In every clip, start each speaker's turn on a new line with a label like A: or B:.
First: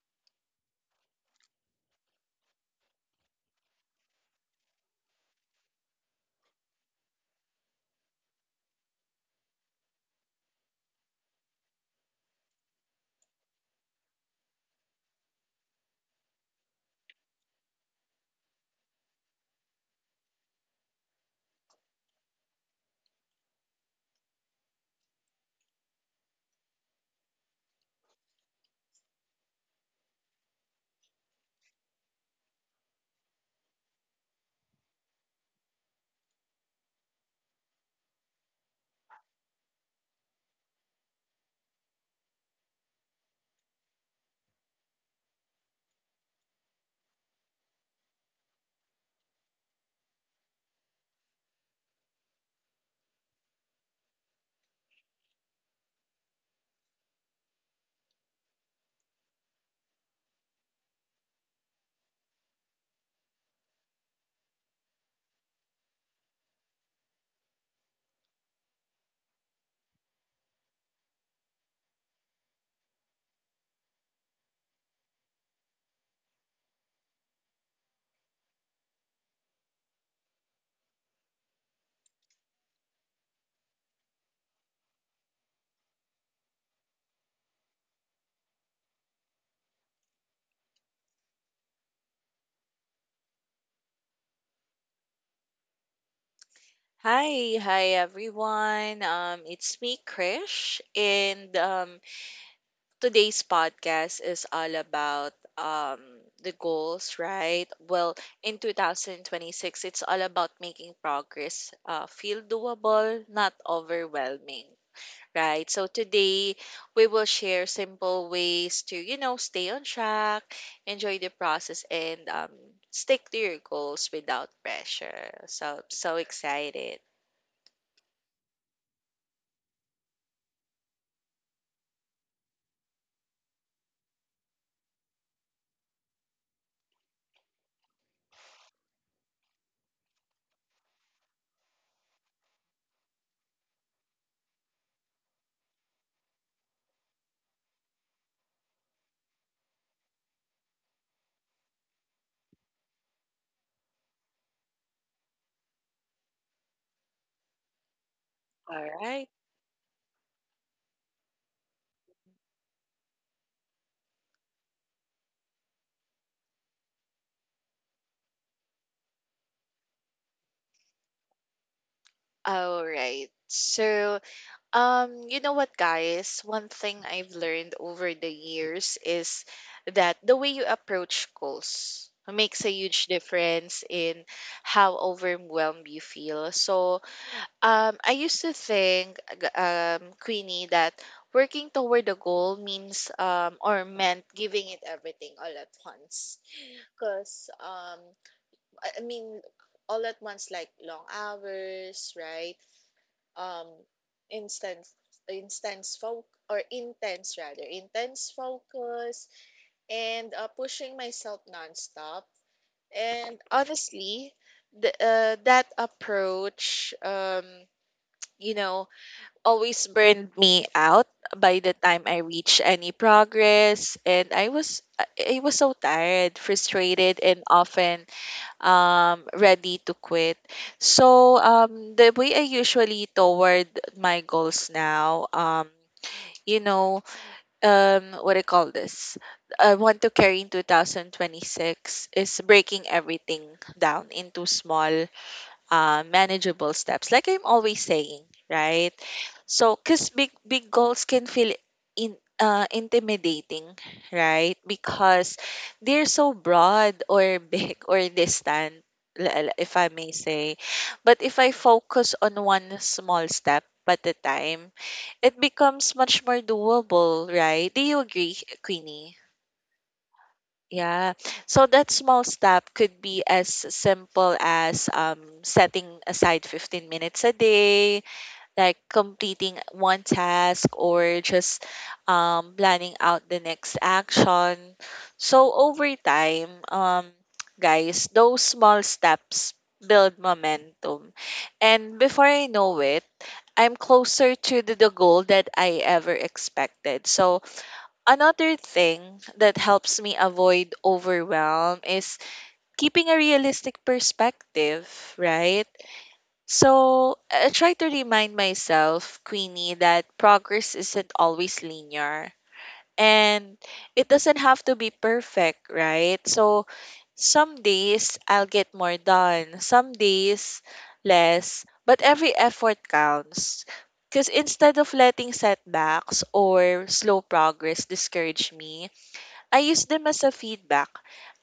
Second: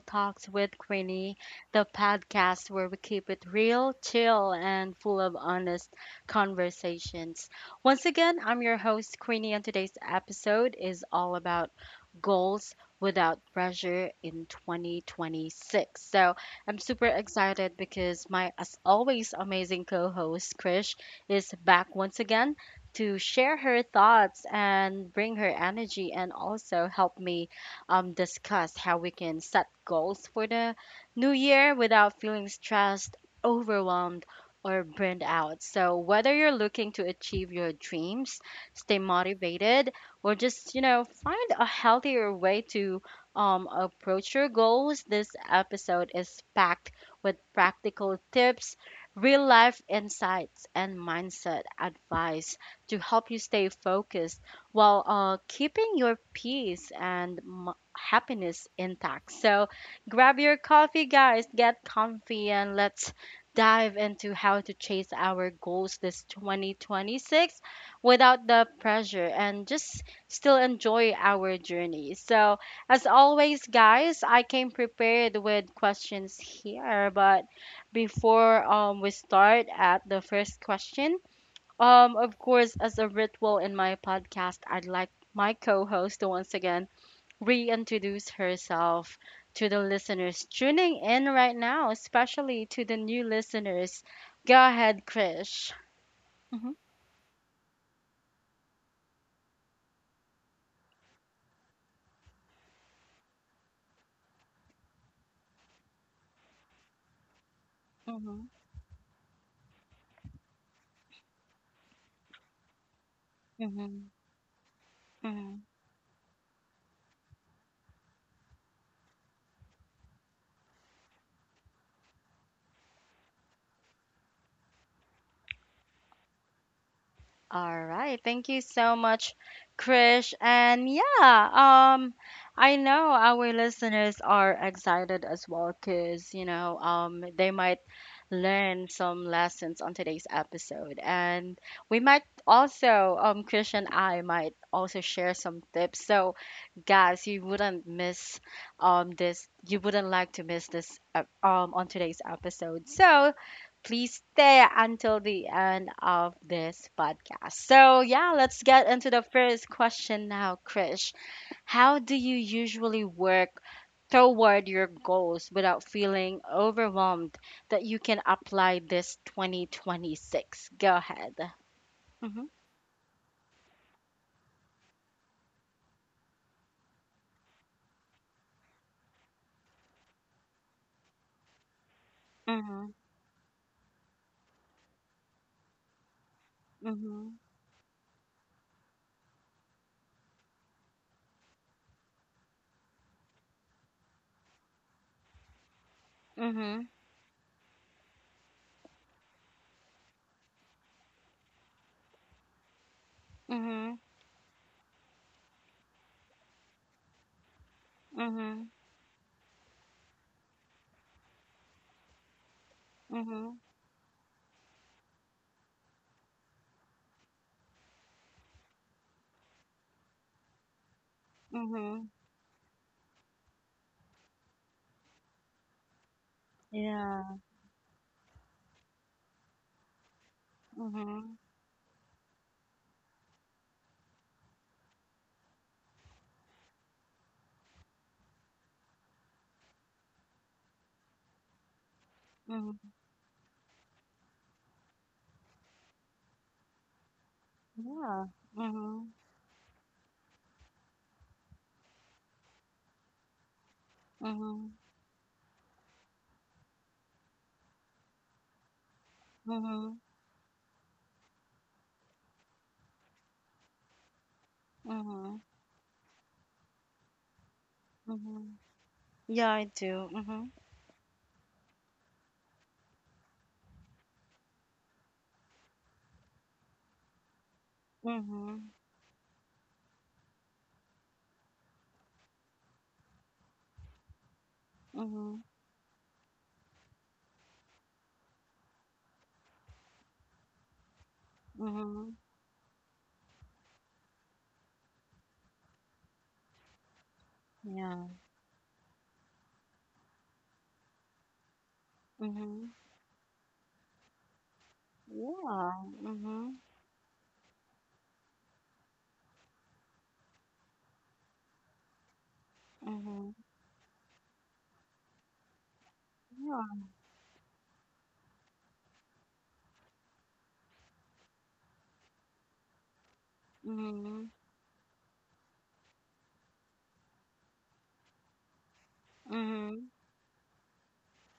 A: Talks with Queenie, the podcast where we keep it real, chill, and full of honest conversations. Once again, I'm your host, Queenie, and today's episode is all about goals without pressure in 2026. So I'm super excited because my, as always, amazing co host, Krish, is back once again to share her thoughts and bring her energy and also help me discuss how we can set goals for the new year without feeling stressed, overwhelmed, or burned out. So, whether you're looking to achieve your dreams, stay motivated, or just, find a healthier way to approach your goals, this episode is packed with practical tips, real life insights, and mindset advice to help you stay focused while keeping your peace and happiness intact. So grab your coffee, guys, get comfy, and let's dive into how to chase our goals this 2026 without the pressure and just still enjoy our journey. So, as always, guys, I came prepared with questions here, but before we start at the first question, of course, as a ritual in my podcast, I'd like my co host to once again reintroduce herself to the listeners tuning in right now, especially to the new listeners. Go ahead, Krish. Mhm,
B: Hi, hi everyone. It's me, Krish, and today's podcast is all about the goals, right? Well,
A: mhm,
B: in 2026, it's all about making progress feel doable, not
A: mhm,
B: overwhelming, right?
A: mhm.
B: So today, we will share simple ways to, stay on track, enjoy the process, and stick to your goals without pressure. So, I'm so excited.
A: All right. Thank you so much, Krish. And yeah, I know our listeners are excited as well because, they might learn some lessons on today's episode. And we might also, Chris and I might also share some tips. So, guys, you wouldn't miss this. You wouldn't like to miss this on today's episode. So please stay until the end of this podcast. So yeah, let's
B: All
A: get into the
B: right.
A: first question now, Chris. How do you usually work toward your goals without feeling overwhelmed that you can apply this 2026? Go ahead. Mhm.
B: All right. So, you know what, guys? One thing I've learned over the years is that the way you approach goals makes a
A: Mhm.
B: huge difference in how overwhelmed you feel. So,
A: Mhm.
B: I used to think, Queenie, that working toward a goal means, or meant giving it everything all at once.
A: Mhm.
B: Because, I mean, all at once, like long hours, right? um
A: Mhm.
B: instance intense folk or intense rather intense
A: Mhm.
B: focus and pushing myself nonstop, and
A: Mhm.
B: honestly, that approach, you know always burned me out by the time
A: Mhm.
B: I reached any progress, and I was so tired, frustrated, and
A: Yeah.
B: often ready to quit. So,
A: Mhm.
B: the way I usually toward my goals now, you know, what I call this, I want to carry in 2026 is
A: Mhm.
B: breaking everything down into small, manageable steps, like I'm always saying,
A: Yeah.
B: right?
A: Mhm.
B: So, because big goals can feel in intimidating, right?
A: Mhm.
B: Because they're so broad or big or distant, if I
A: Mhm.
B: may say. But if I focus on one small step at a time, it
A: Mhm.
B: becomes much more doable, right? Do you agree,
A: Mhm.
B: Queenie?
A: Yeah, I do. Mhm.
B: Yeah. So that small step could be as simple as setting aside 15 minutes a day,
A: Mhm.
B: like completing one task or just planning out the next action.
A: Mhm.
B: So over time, guys, those small steps build momentum. And
A: Mhm.
B: before I know it, I'm closer to the goal that I ever expected. So
A: Yeah.
B: another thing that helps me avoid overwhelm is
A: Mhm.
B: keeping a realistic perspective, right?
A: Yeah. Mhm.
B: So I try to remind myself, Queenie, that progress isn't always linear,
A: Mhm.
B: and it doesn't have to be perfect, right? So
A: Yeah.
B: some days I'll get more done, some days less, but every effort counts. Because
A: Mhm.
B: instead of letting setbacks or slow progress discourage me, I use
A: Mhm.
B: them as a feedback.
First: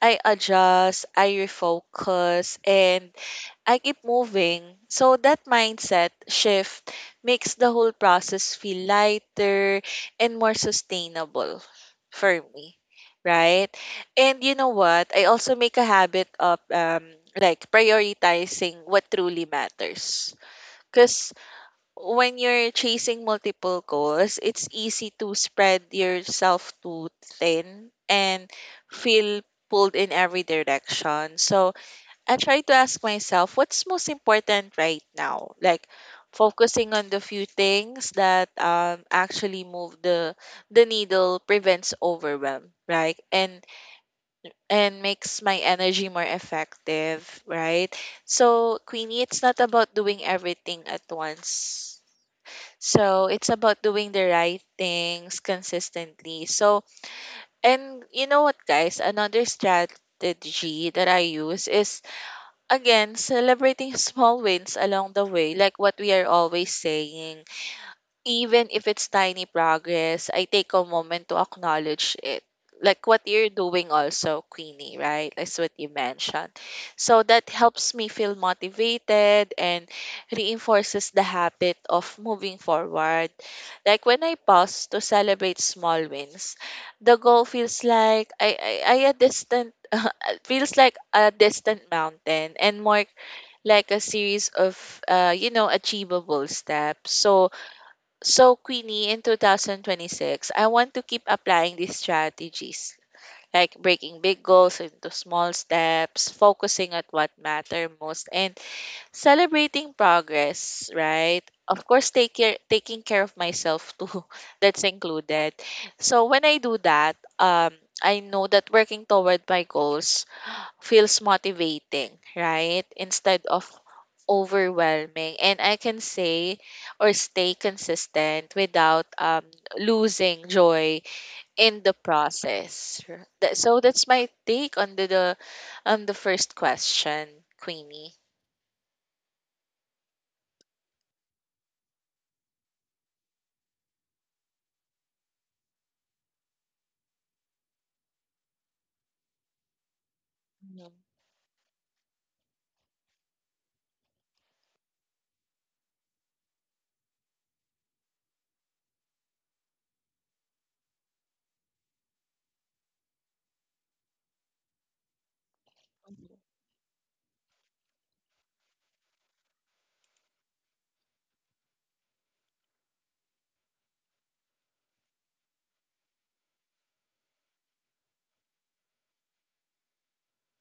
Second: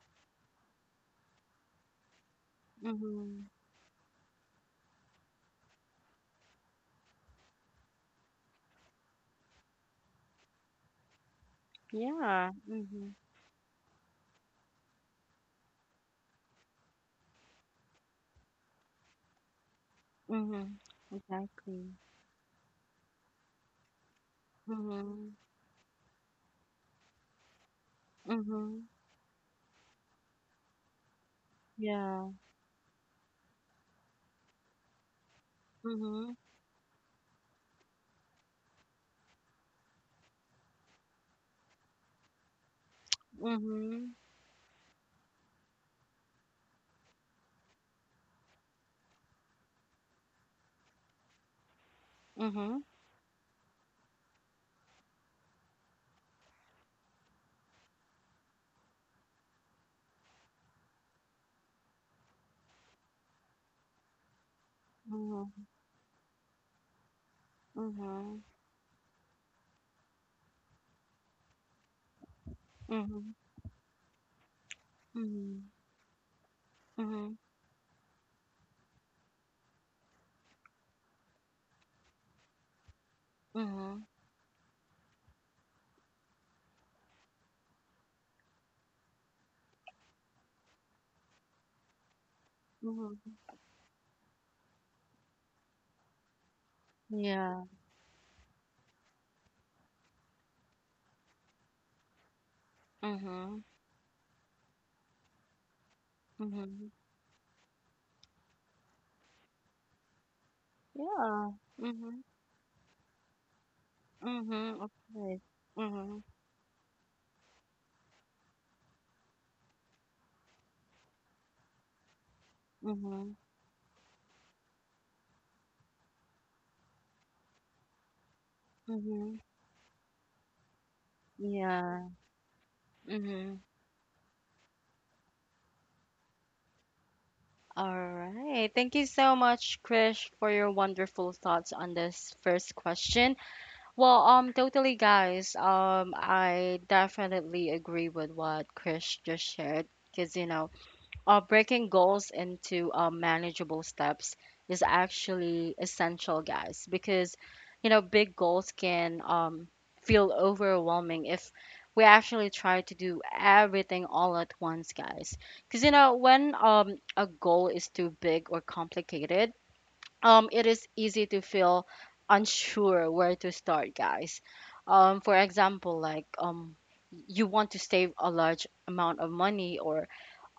B: I adjust, I refocus, and
A: Mhm.
B: I keep moving. So that mindset shift makes the whole process feel lighter and more sustainable for
A: Yeah.
B: me.
A: Mhm.
B: Right? And you know what? I also make a habit of like prioritizing what truly matters.
A: Mhm.
B: Cause
A: Exactly.
B: when you're chasing multiple goals, it's easy to
A: Mhm.
B: spread yourself too thin and
A: Mhm.
B: feel pulled in every direction. So
A: Yeah.
B: I try to ask myself, what's most important right now? Like
A: Mhm.
B: focusing on the few things that actually move the needle prevents overwhelm, right? And
A: Mhm.
B: and makes my energy more effective, right? So Queenie, it's not about doing everything at once,
A: Mhm.
B: so it's about doing the right things consistently. So, and you know what, guys? Another strategy that I use is, again, celebrating small wins along the way,
A: Mhm.
B: like what we are always saying.
A: Mhm.
B: Even if it's tiny progress, I take a moment to acknowledge it. Like what
A: Mhm.
B: you're doing also, Queenie, right? That's
A: Mhm.
B: what you mentioned. So
A: Mhm.
B: that helps me feel motivated and reinforces the habit of moving forward. Like
A: Mhm.
B: when I pause to celebrate small wins, the goal feels like I a distant it feels like a distant mountain and more
A: Mhm.
B: like a series of achievable steps. So
A: Yeah.
B: so, Queenie, in 2026, I want to keep applying these strategies,
A: Mhm.
B: like breaking big goals into small steps,
A: Mhm.
B: focusing at what matter most, and celebrating progress, right?
A: Yeah.
B: Of course,
A: Mhm.
B: taking care of myself too,
A: Mhm.
B: that's
A: Of course.
B: included.
A: Mhm.
B: So, when I do that, I know that working toward my goals feels motivating, right?
A: Mhm.
B: Instead of overwhelming, and I can say or stay consistent without
A: Mhm.
B: losing joy in the
A: Yeah.
B: process.
A: Mhm.
B: So that's my take on the on the first question,
A: All
B: Queenie.
A: right. Thank you so much, Krish, for your wonderful thoughts on this first question. Well, totally, guys. I definitely agree with what Krish just shared because
B: Mhm,
A: breaking goals into manageable steps is actually essential, guys, because you know big goals can feel overwhelming if we actually try to do everything all at once, guys. Because you know
B: mhm.
A: when a goal is too big or complicated, it is easy to feel unsure where to start, guys. For example, like you want to save a large amount of money or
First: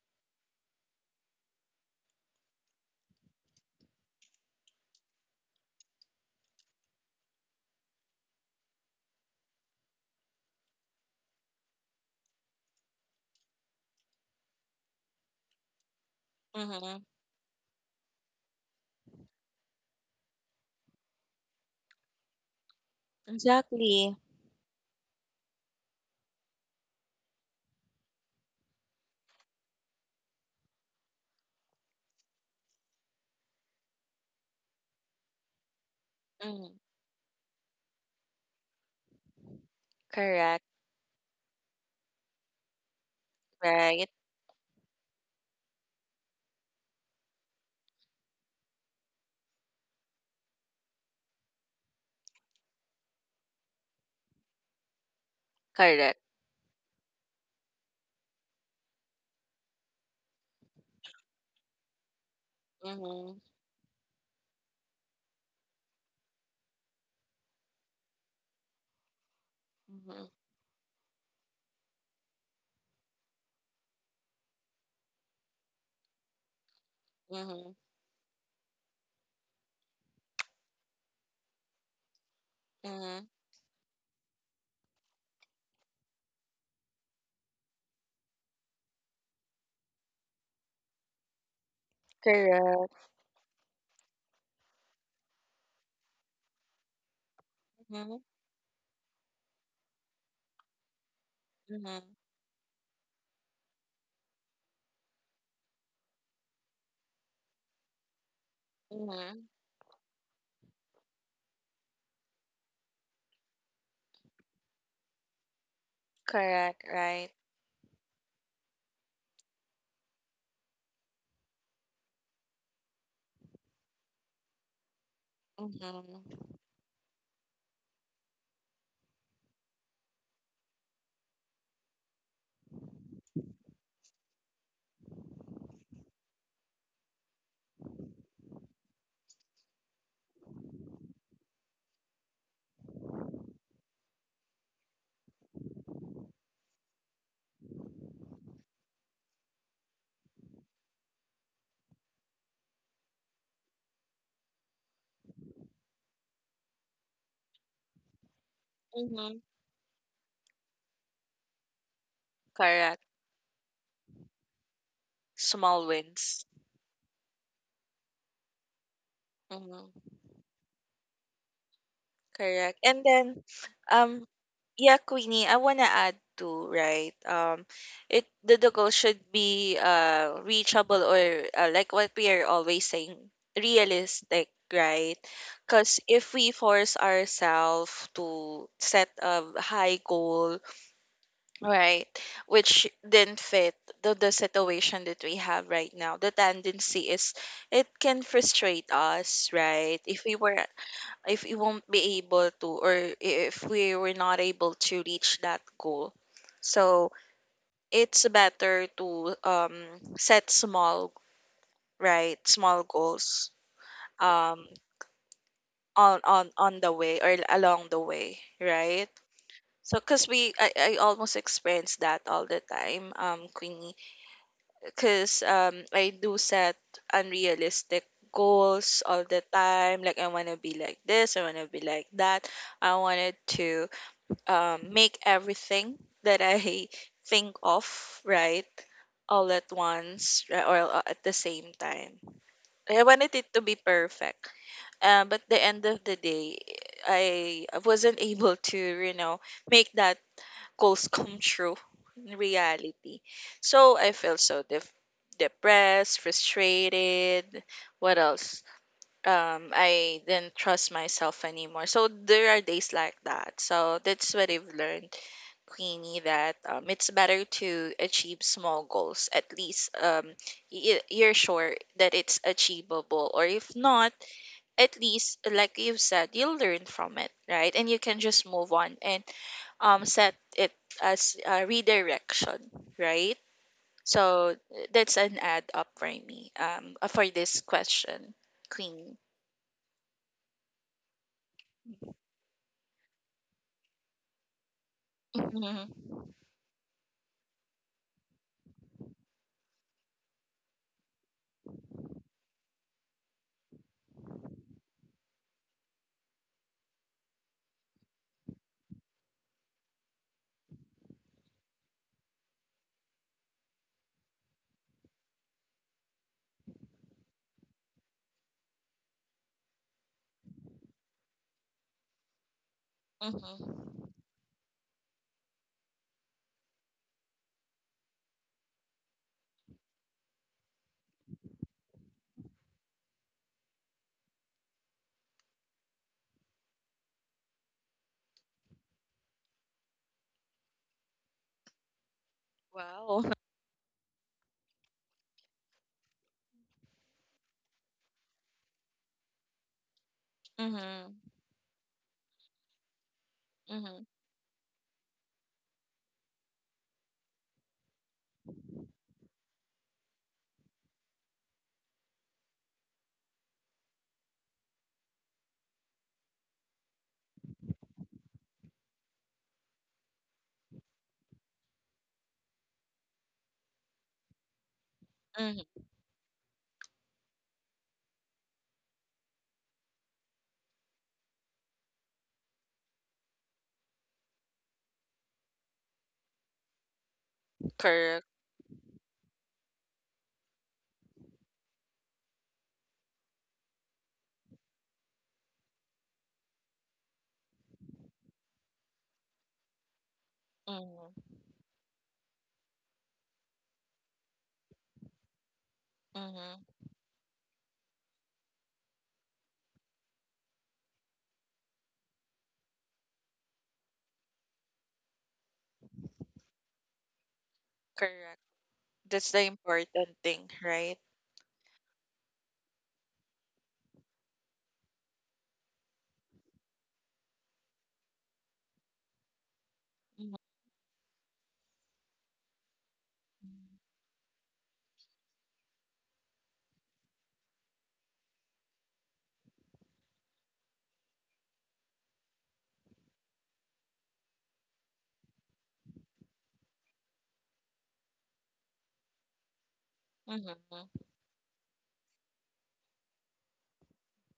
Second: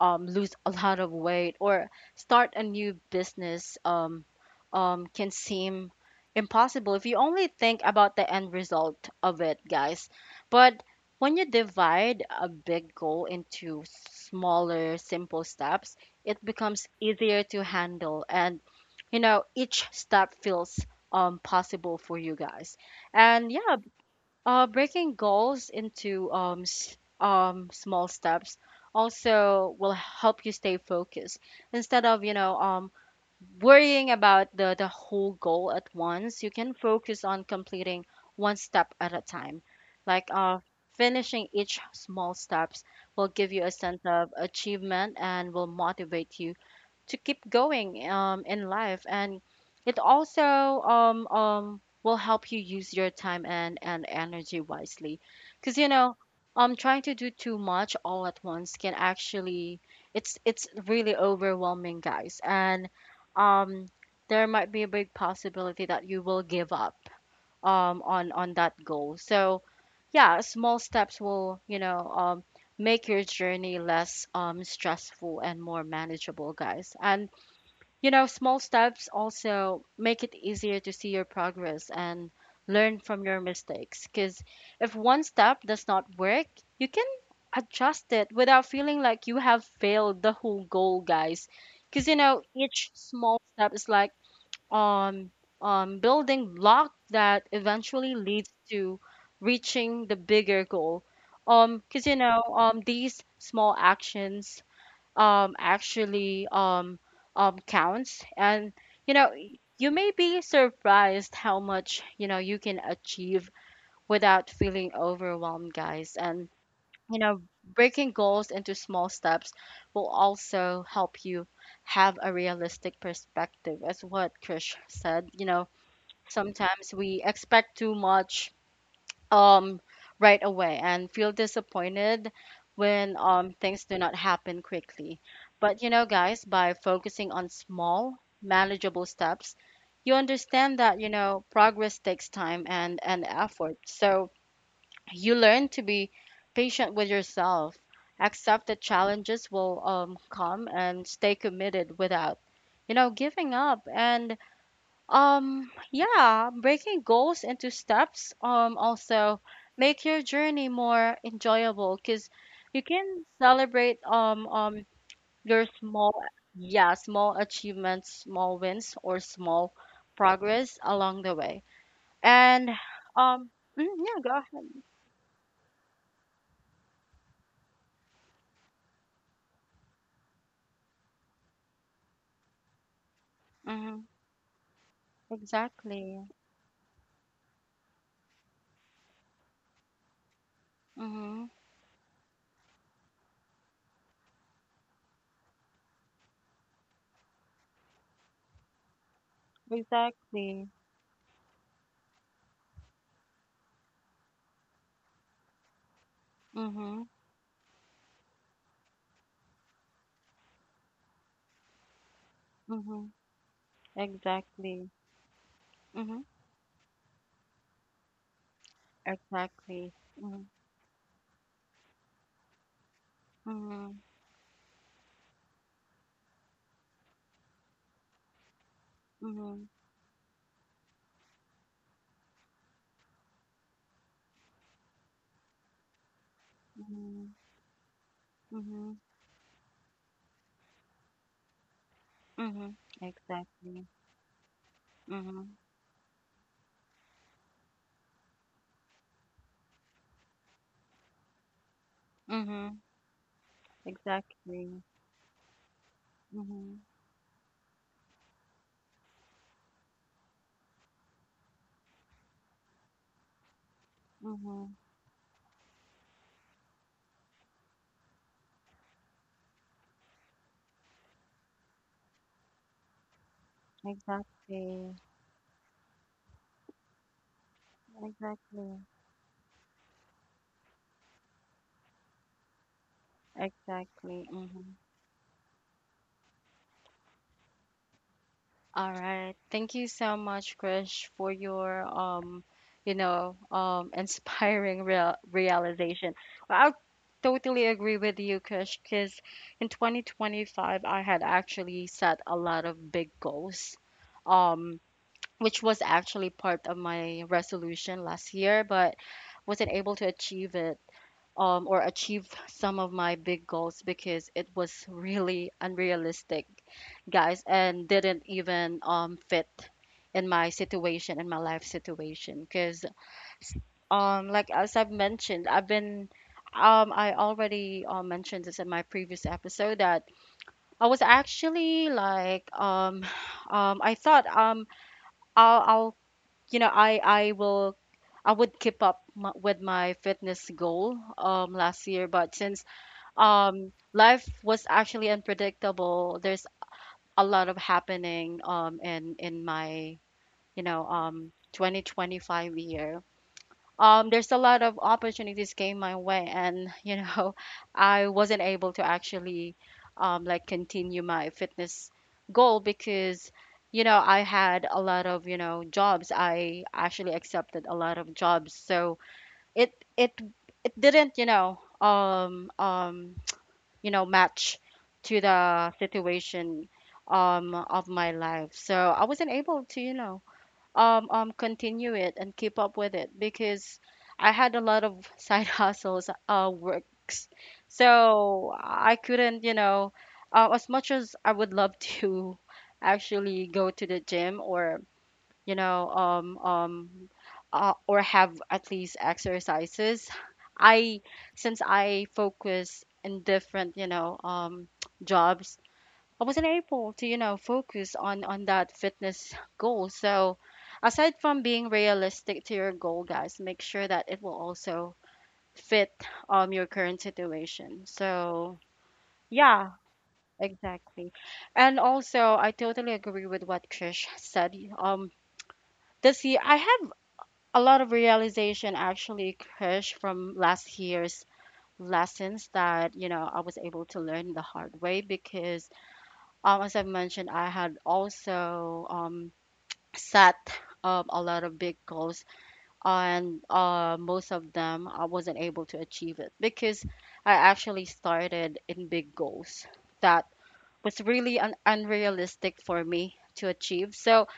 A: lose a lot of weight or start a new business can seem impossible if you only think about the end result of it, guys. But when you divide a big goal into smaller, simple steps, it becomes
B: Mm-hmm.
A: easier to handle. And, you know, each step feels possible for you guys. And yeah,
B: Exactly.
A: breaking goals into small steps also will help you stay focused. Instead of, you know, worrying about the whole goal at once, you
B: Mm.
A: can focus on completing one step at a time. Like
B: Correct.
A: finishing each small steps will give you a sense
B: Right.
A: of achievement and will motivate you to keep going in life and it also will help you use your time and energy wisely because
B: Correct.
A: trying to do too much all at once can actually it's really overwhelming guys and
B: Hmm.
A: um, there might be a big possibility that you will give up on that goal. So
B: Hmm.
A: yeah, small steps will make your journey less stressful and more manageable guys. And
B: Hmm.
A: you know, small steps also make it easier to see your progress and learn from
B: Hmm.
A: your mistakes. Because if one step does not work, you can adjust it without feeling like you have failed the whole goal, guys. Because, you know, each
B: Correct.
A: small step is like um, building block that eventually
B: Hmm.
A: leads to reaching the bigger goal.
B: Hmm.
A: Because, you know, these small actions actually counts. And you know,
B: Hmm.
A: you may be surprised how much you know you can achieve without feeling overwhelmed, guys. And
B: Correct.
A: you
B: Right.
A: know, breaking goals into small steps will also help you have a realistic perspective, as what Krish said. You know,
B: Hmm.
A: sometimes we expect too much um right away and feel disappointed when things do not happen quickly. But you know, guys, by focusing on small, manageable steps, you understand that, you know, progress takes time and effort. So you learn to be patient with yourself, accept that challenges will come, and stay committed without, you know, giving up. And yeah, breaking goals into steps also
B: Hmm.
A: make your journey more enjoyable because you
B: Correct.
A: can celebrate your
B: Small
A: small,
B: wins.
A: yeah, small achievements, small wins or small
B: Mhm,
A: progress along the way. And
B: correct. And then,
A: um yeah,
B: um,
A: go ahead.
B: yeah, Queenie, I wanna add too, right? It the goal should be reachable or like what we are always saying,
A: Mm-hmm.
B: realistic, right? Because
A: Exactly.
B: if we force ourselves to set a high goal,
A: Mm-hmm.
B: right, which didn't fit the situation that we have right now, the tendency is it can frustrate us, right?
A: Exactly.
B: If we won't be able to, or if we were not able to reach that goal,
A: Mm-hmm.
B: so it's better to set small, right, small
A: Mm-hmm.
B: goals um
A: Exactly. Mm-hmm.
B: on the way or along the way, right?
A: Exactly.
B: So because
A: Mm-hmm.
B: I almost experience that all the time,
A: Mm-hmm.
B: Queenie, because I do set unrealistic goals all the
A: Mm-hmm.
B: time, like I want to be like this, I want to be like that, I wanted to make everything that I
A: Mm-hmm.
B: think of, right?
A: Mhm,
B: All at once, at the same time.
A: mhm,
B: I wanted it to be
A: exactly.
B: perfect. But
A: Mhm,
B: the end of the day, I wasn't able to, you know, make that goals come true in
A: mhm,
B: reality. So I felt so
A: exactly.
B: depressed,
A: Mhm,
B: frustrated. What else? I didn't trust myself anymore. So there are days like that. So that's what I've
A: mhm,
B: learned, Queenie, that it's better to achieve small goals. At least you're sure that it's achievable. Or if not,
A: exactly.
B: at least, like you've said, you'll learn from it, right? And you can just move
A: Exactly.
B: on and set it as a redirection, right?
A: Exactly.
B: So
A: Mhm.
B: that's an add up for me, for this question,
A: All
B: Queenie.
A: right. Thank you so much, Krish, for your inspiring
B: Mm-hmm.
A: realization. Well, I totally agree with you, Krish, because in 2025 I had actually set a lot of big goals. Um, which was actually part of my resolution last year, but wasn't able to achieve it or achieve some of my big goals because it was really unrealistic, guys, and didn't even fit in my situation, in my life situation. Because,
B: Mm-hmm.
A: like as I've mentioned, I've been. I already mentioned this in my previous episode that I was actually like I thought I'll you know, I will I would keep up m with my fitness goal last year, but since
B: Wow.
A: life was actually unpredictable. There's a lot of happening in my, you know,
B: Mm-hmm.
A: 2025 year.
B: Mm-hmm.
A: There's a lot of opportunities came my way, and you know, I wasn't able to actually like continue my fitness goal because you know I had a lot of you know jobs. I actually accepted a lot of jobs, so it it it didn't you know you know match to the
B: Mm-hmm.
A: situation of my life. So I wasn't able to you know continue it and keep up with it because I had a lot of side hustles works,
B: Correct.
A: so I couldn't you know as much as I would love to actually go to the gym or you know or have at least exercises. I
B: Mm-hmm.
A: Since I focus in different you know jobs, I wasn't
B: Mm-hmm.
A: able to, you know, focus on that fitness goal. So, aside from being realistic to your goal, guys, make sure that it will also fit your current situation.
B: Correct.
A: So,
B: That's the
A: yeah,
B: important thing, right?
A: exactly. And also, I totally agree with what Krish said. This year I have a lot of realization actually, Krish, from
B: Mhm.
A: last year's lessons that, you know, I was able to learn the hard way because as I've mentioned, I had also set a lot of big goals, and most of them I wasn't able to achieve it because I actually started in big goals that
B: Mhm.
A: was really unrealistic for me to achieve. So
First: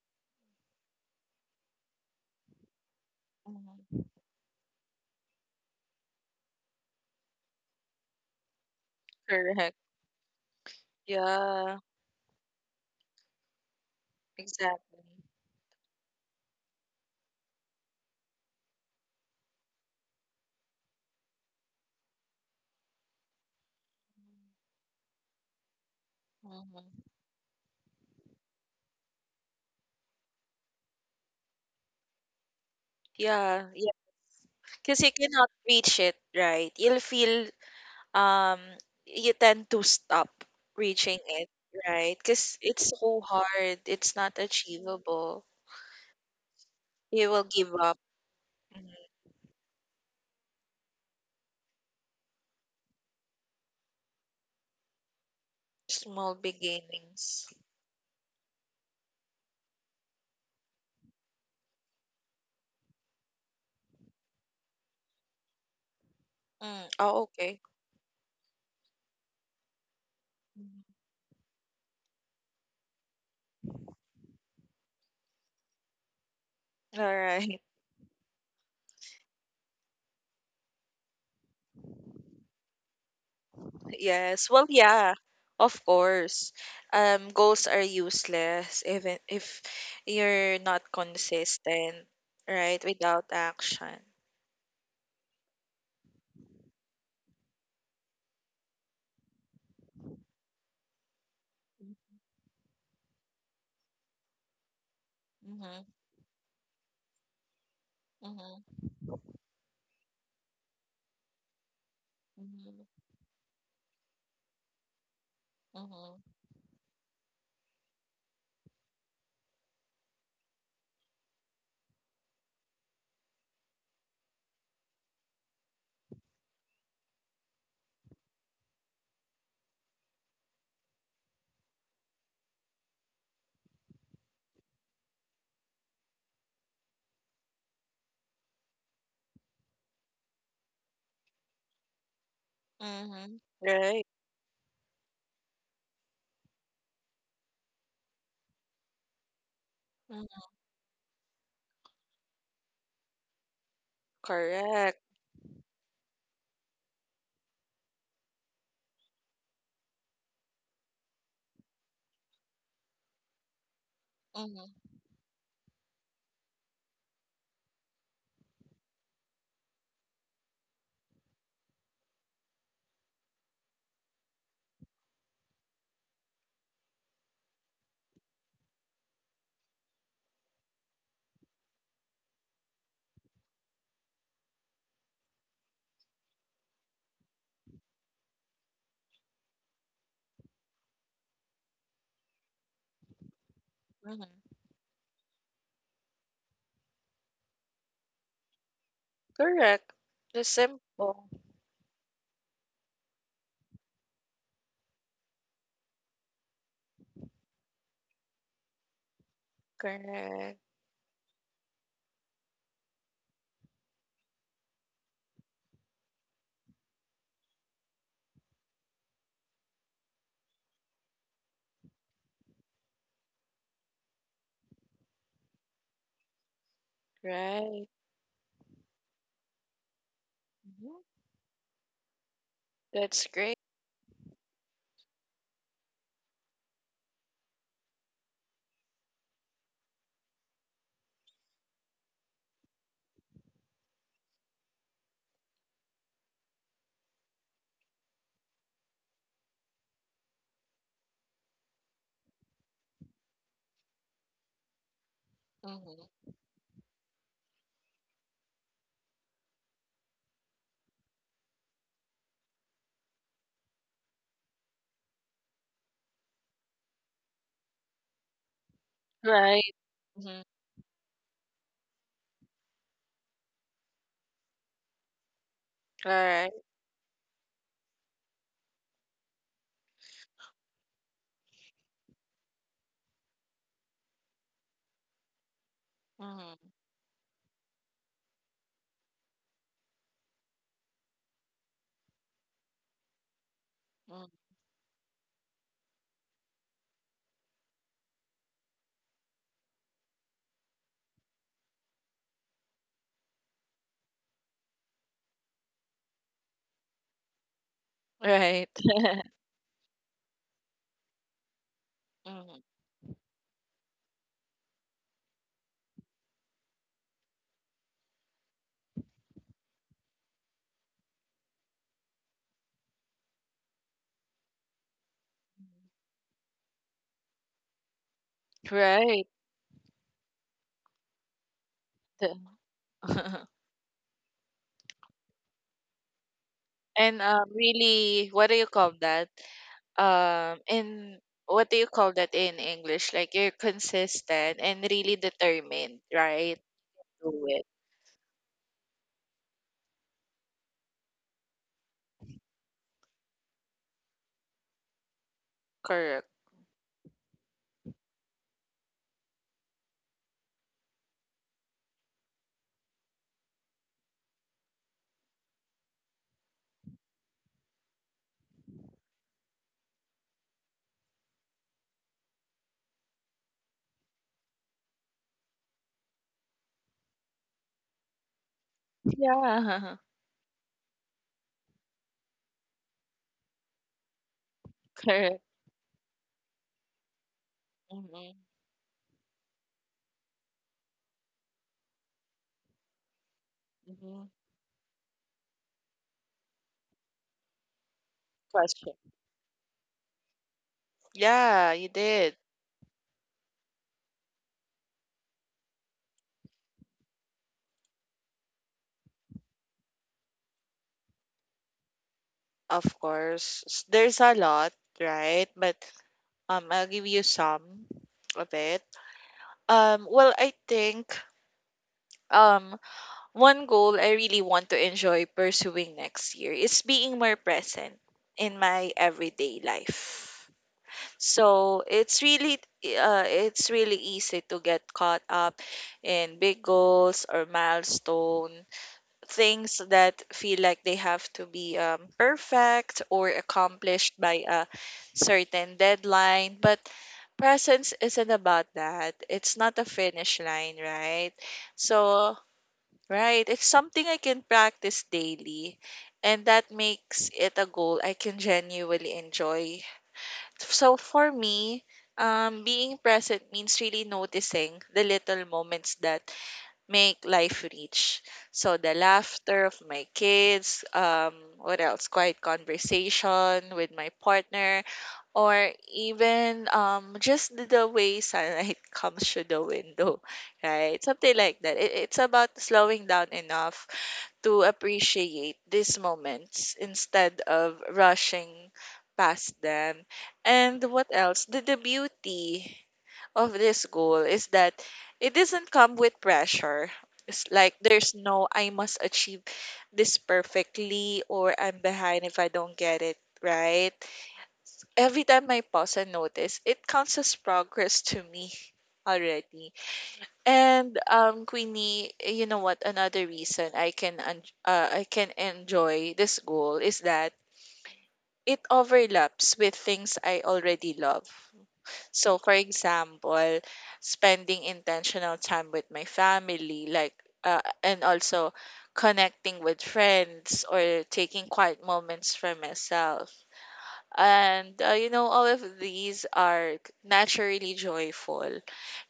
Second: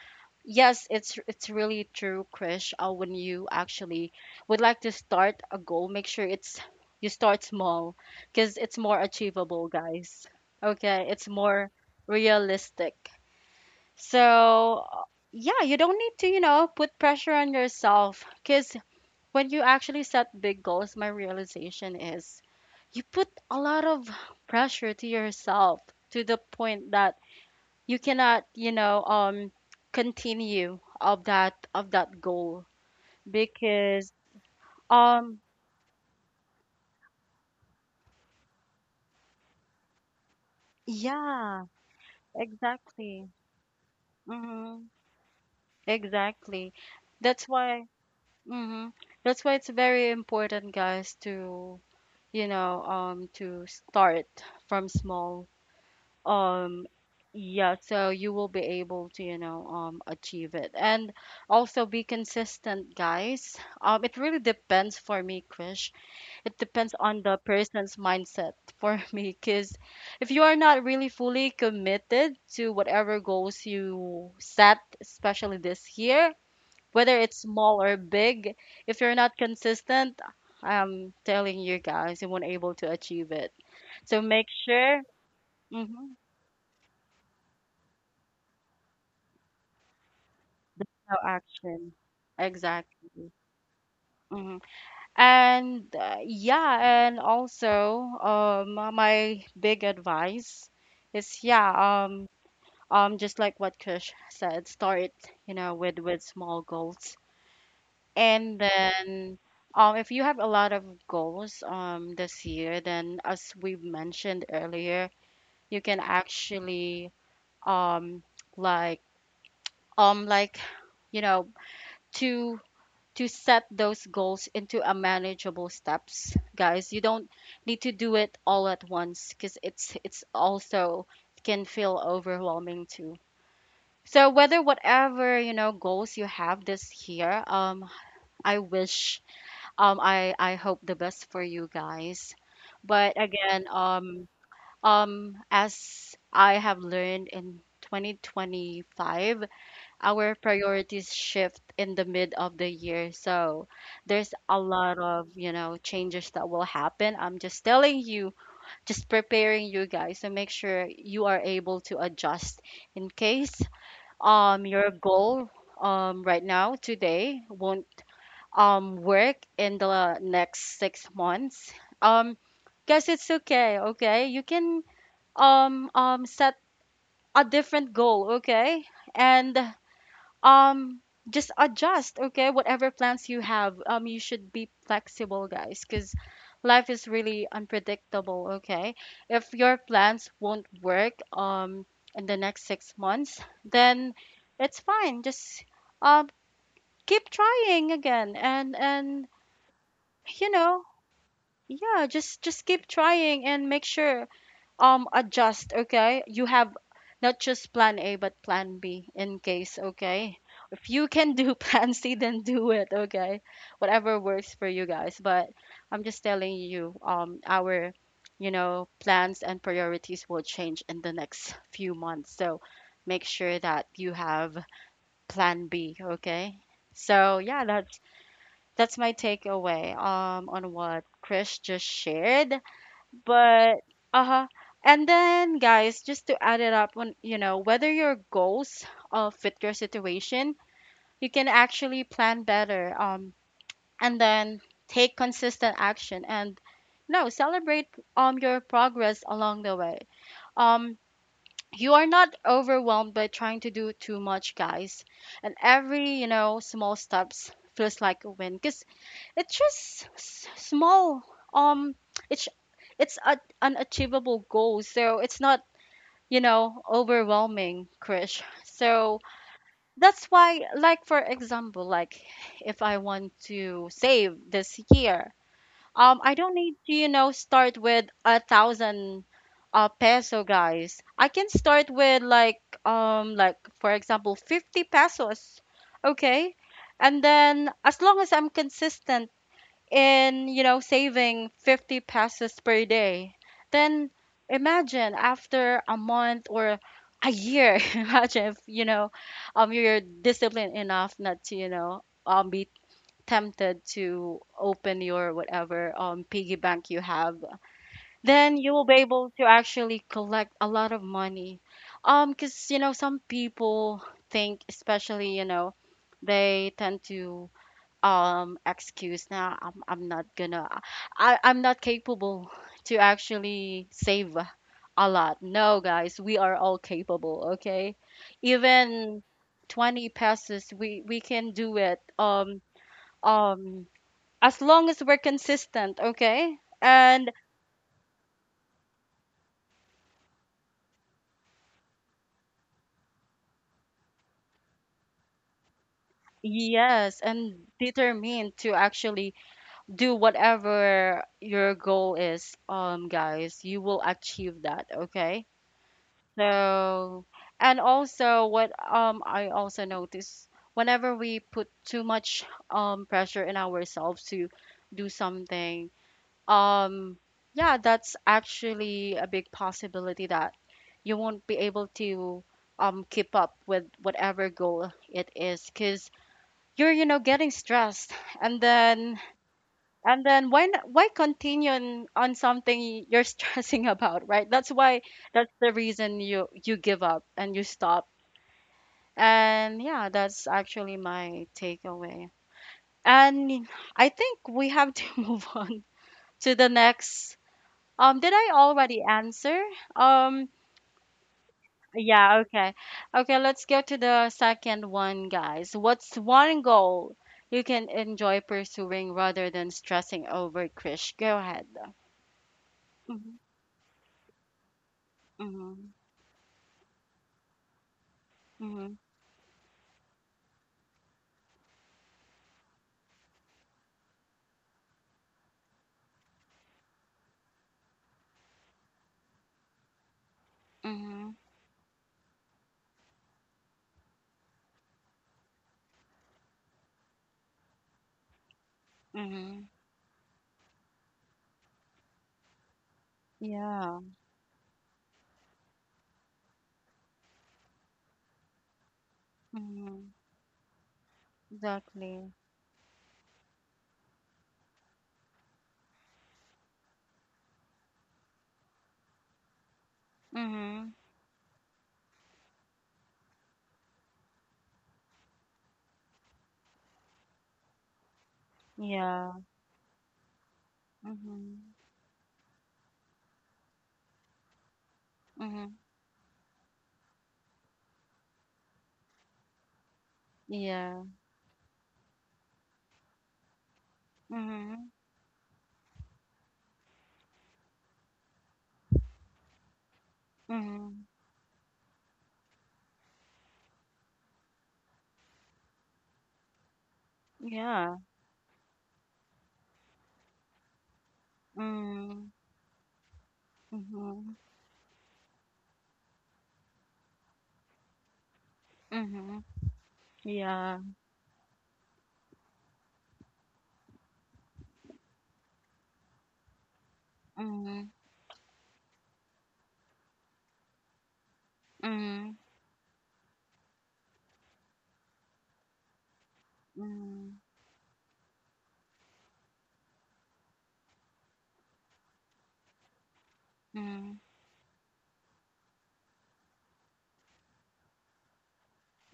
A: yes, it's really true, Krish. When you
B: Mhm.
A: actually would like to start a goal, make sure it's you start small because it's more achievable,
B: Correct.
A: guys. Okay, it's more
B: Yeah,
A: realistic. So,
B: exactly.
A: yeah, you don't need to, you know, put pressure on yourself because when you actually set big goals, my realization is you put a lot of pressure to yourself to the
B: Mhm.
A: point that you cannot, you know, continue of that goal
B: Yeah, yeah.
A: because
B: Because you
A: um
B: cannot reach it, right? You'll feel um you tend to stop reaching it,
A: yeah,
B: right? Because it's so
A: exactly.
B: hard. It's not
A: Mhm.
B: achievable.
A: Exactly.
B: You will
A: That's
B: give
A: why
B: up.
A: mhm.
B: Mhm.
A: That's why it's very important, guys, to you know, to start from small.
B: Small
A: Um,
B: beginnings.
A: yeah, so you will be able to, you know, achieve it. And also be consistent, guys. It really depends for me, Krish. It
B: Mm.
A: depends on
B: Oh,
A: the
B: okay.
A: person's mindset for me, because if you are not
B: Mhm.
A: really fully committed to whatever goals you set, especially this year,
B: All
A: whether it's
B: right.
A: small or big, if you're not consistent, I'm telling you guys, you won't able to achieve it. So make
B: Yes. Well,
A: sure,
B: yeah, of
A: mm-hmm,
B: course. Goals are useless even if you're not
A: no action.
B: consistent, right? Without
A: Exactly.
B: action.
A: hmm And yeah, and also, My big advice is just like what Kush said, start,
B: Mm-hmm.
A: with small goals. And
B: Mm-hmm.
A: then, if you have a lot of goals this year,
B: Mm-hmm.
A: then as we mentioned earlier, you can
B: Mm-hmm.
A: actually um like like you know to to set those goals into a manageable steps, guys. You don't need to do it all at once because it's also can feel overwhelming too. So whether whatever goals you have this year, I wish I hope the best for you guys. But
B: Mm-hmm.
A: again,
B: Right.
A: as I have learned in 2025, our
B: Hmm.
A: priorities shift in the mid of the year. So there's a lot
B: Correct.
A: of, you know, changes that will happen. I'm just telling you, just preparing you guys to make sure you are able to adjust in case your
B: Mm-hmm.
A: goal right now today won't work in the next 6 months. um Guys, it's okay, okay, you can set a different goal, okay? And um just adjust, okay? Whatever plans you have, you should be flexible, guys, because life is really unpredictable, okay? If your plans won't work in the next 6 months, then
B: Mm-hmm.
A: it's fine, just um keep trying again, and
B: Correct. The
A: you know
B: simple.
A: yeah, just keep trying and make sure adjust, okay? You have not just plan A but plan B in case, okay?
B: Correct.
A: If you can do plan C, then do it, okay? Whatever works for you guys. But I'm just telling you, our, plans and priorities will change in the next few months, so make sure that you have plan B, okay? So yeah,
B: Right.
A: that's my takeaway on
B: Mm-hmm.
A: what Chris just shared.
B: That's great.
A: But uh-huh. And then guys, just to add it up on, you know, whether your goals fit your situation, you can actually plan better and then take consistent action and, no, celebrate your progress along the way. Um you are not overwhelmed by trying to do too much, guys. And
B: Mm-hmm.
A: every, you know, small steps feels like a win because it's just small, um it's it's a, an achievable goal, so it's not, you know, overwhelming, Krish. So
B: Right.
A: that's
B: Mm-hmm.
A: why, like for example, like if I want to save this year,
B: All
A: I
B: right.
A: don't need to, you know, start with a thousand peso, guys. I can start with like, for example, 50 pesos, okay?
B: Mm-hmm.
A: And then as long as I'm consistent in, you know, saving 50 pesos per day, then
B: Mm-hmm.
A: imagine after a month or a year, imagine if, you know, you're disciplined enough not to, you know, be tempted to open your whatever piggy bank you have, then
B: Right.
A: you will be able to actually collect a lot of money,
B: Mm-hmm.
A: because, you know, some people think, especially, you know, they tend to excuse, now I'm not gonna, I'm not capable to actually save a lot. No guys, we are all capable, okay? Even
B: Right.
A: 20 passes we can do it. Um as long as we're consistent, okay?
B: And
A: And
B: really, what do you call that? And what do you call that in English? Like you're consistent and really determined, right?
A: yes,
B: Do
A: and
B: it.
A: determined to actually do whatever your goal is, guys, you will achieve that, okay?
B: Correct.
A: So, and also what, I also notice whenever we put too much pressure in ourselves to do something, um yeah, that's actually a big possibility that you won't be able to keep up with whatever goal it is, because you're, you know, getting stressed. And then,
B: Yeah.
A: and then why why continue on something you're stressing about, right? That's why
B: Correct.
A: that's the reason you give up and you stop.
B: Mm-hmm.
A: And yeah, that's actually my takeaway. And I
B: Mm-hmm.
A: think we have to move on to the next. Did I
B: Question.
A: already answer? Um,
B: Yeah, you
A: yeah,
B: did.
A: okay. Okay, let's go to the second one, guys. What's one goal you can enjoy pursuing rather than stressing over, Krish? Go ahead.
B: Of
A: hmm
B: course. There's a lot, right? But
A: hmm
B: I'll give you some of it.
A: Mhm,
B: Well, I think um one goal I really want to enjoy pursuing next year is being more present in my everyday life.
A: mhm,
B: So it's really easy to get caught up in big goals or milestone
A: mhm.
B: things that feel like they have to be perfect or
A: Yeah.
B: accomplished by a certain deadline, but presence isn't about that. It's not a
A: Mhm.
B: finish line, right?
A: Exactly.
B: So right. It's something I can practice daily, and that makes it a goal I can genuinely enjoy.
A: Mhm.
B: So for me, being present means really noticing the little moments that make life rich. So the
A: Yeah.
B: laughter of my kids,
A: Mhm.
B: what else? Quiet conversation with my partner, or
A: Mhm.
B: even just the way sunlight comes through the window,
A: Yeah.
B: right? Something like that. It's about slowing down enough to
A: Mhm.
B: appreciate these moments instead of rushing past them. And
A: Mhm.
B: what else? The beauty of this goal is that it doesn't come with pressure. It's like
A: Yeah.
B: there's no I must achieve this perfectly or I'm behind
A: Mhm.
B: if I don't get it right.
A: Mhm.
B: Every time I pause and notice, it counts as progress to me
A: Mhm.
B: already.
A: Yeah.
B: And Queenie, you know what? Another reason I can I can enjoy this goal is that
A: Mhm.
B: it overlaps with things I already love.
A: Mhm.
B: So, for example, spending intentional time with my family, like
A: Mhm.
B: and also connecting with friends or taking quiet moments for myself,
A: Mhm.
B: and all of these are naturally joyful.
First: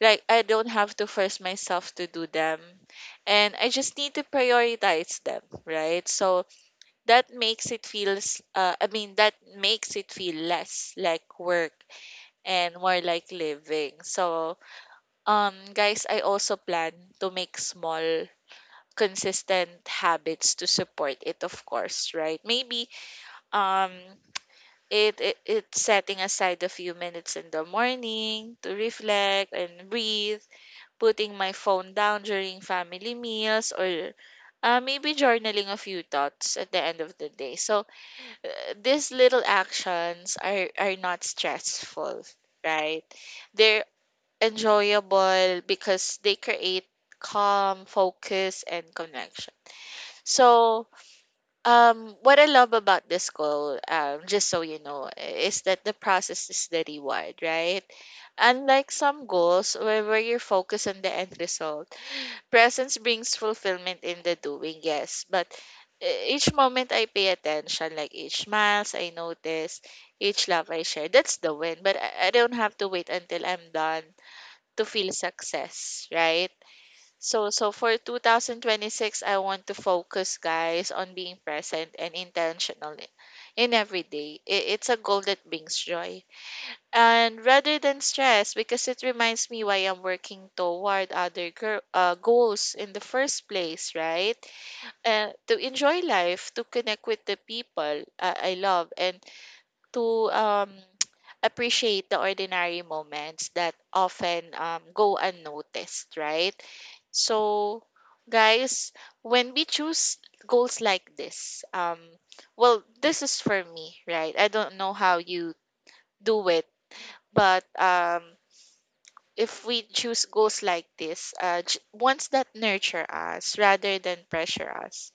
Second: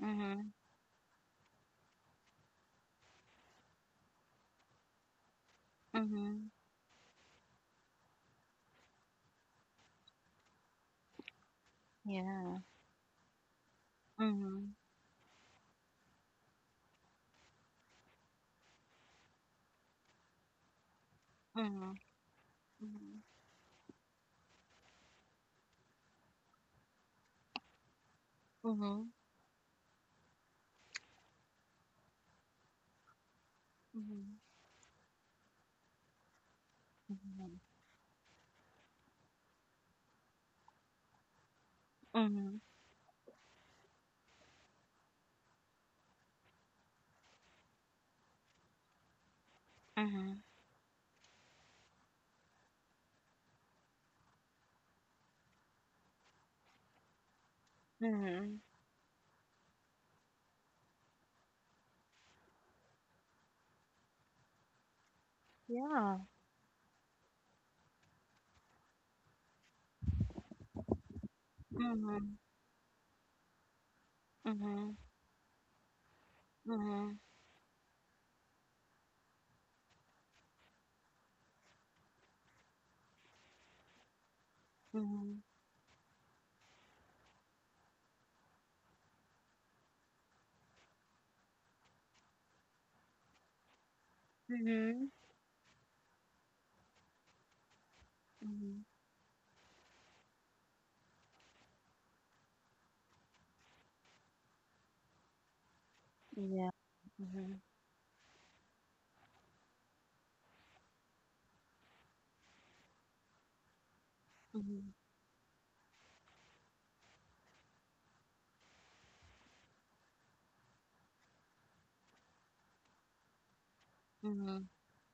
B: Like I don't have to force myself to do them, and I just need to prioritize them, right? So
A: Mhm.
B: that makes it feel less like work
A: Yeah.
B: and more like living. So
A: Mhm.
B: guys, I also plan to make small, consistent habits to support it, of
A: Mhm.
B: course, right? Maybe
A: Mhm.
B: um it it's setting aside a few minutes in the morning to
A: Mhm.
B: reflect and breathe, putting my phone down during family meals, or maybe journaling a few thoughts at the end of the day.
A: Mhm.
B: So these little actions are not stressful,
A: Mhm.
B: right? They're enjoyable because they create calm, focus, and connection.
A: Mhm.
B: So what I love about this call, just so you know, is that the process is the reward, right?
A: Mhm.
B: Unlike some goals where you're focused on the end result, presence brings fulfillment in the doing, yes. But
A: Yeah.
B: each moment I pay attention, like each smiles I notice, each love I share, that's the win. But I
A: Mhm.
B: don't have to wait until I'm done to
A: Mhm.
B: feel success, right?
A: Mhm.
B: So for 2026, I want to focus, guys, on being present and intentional in every day. It's a goal
A: Mhm.
B: that brings joy. And rather than stress, because it reminds me why I'm working toward other goals in the first place, right?
A: Mhm.
B: To enjoy life, to connect with the people I
A: Mhm.
B: love, and to appreciate the ordinary moments that often go unnoticed, right?
A: Yeah. Mhm.
B: So, guys, when we choose goals like this, well, this is for me, right? I don't know
A: Mhm.
B: how you do it, but if we choose goals like this, ones that nurture us rather than
A: Mhm.
B: pressure us,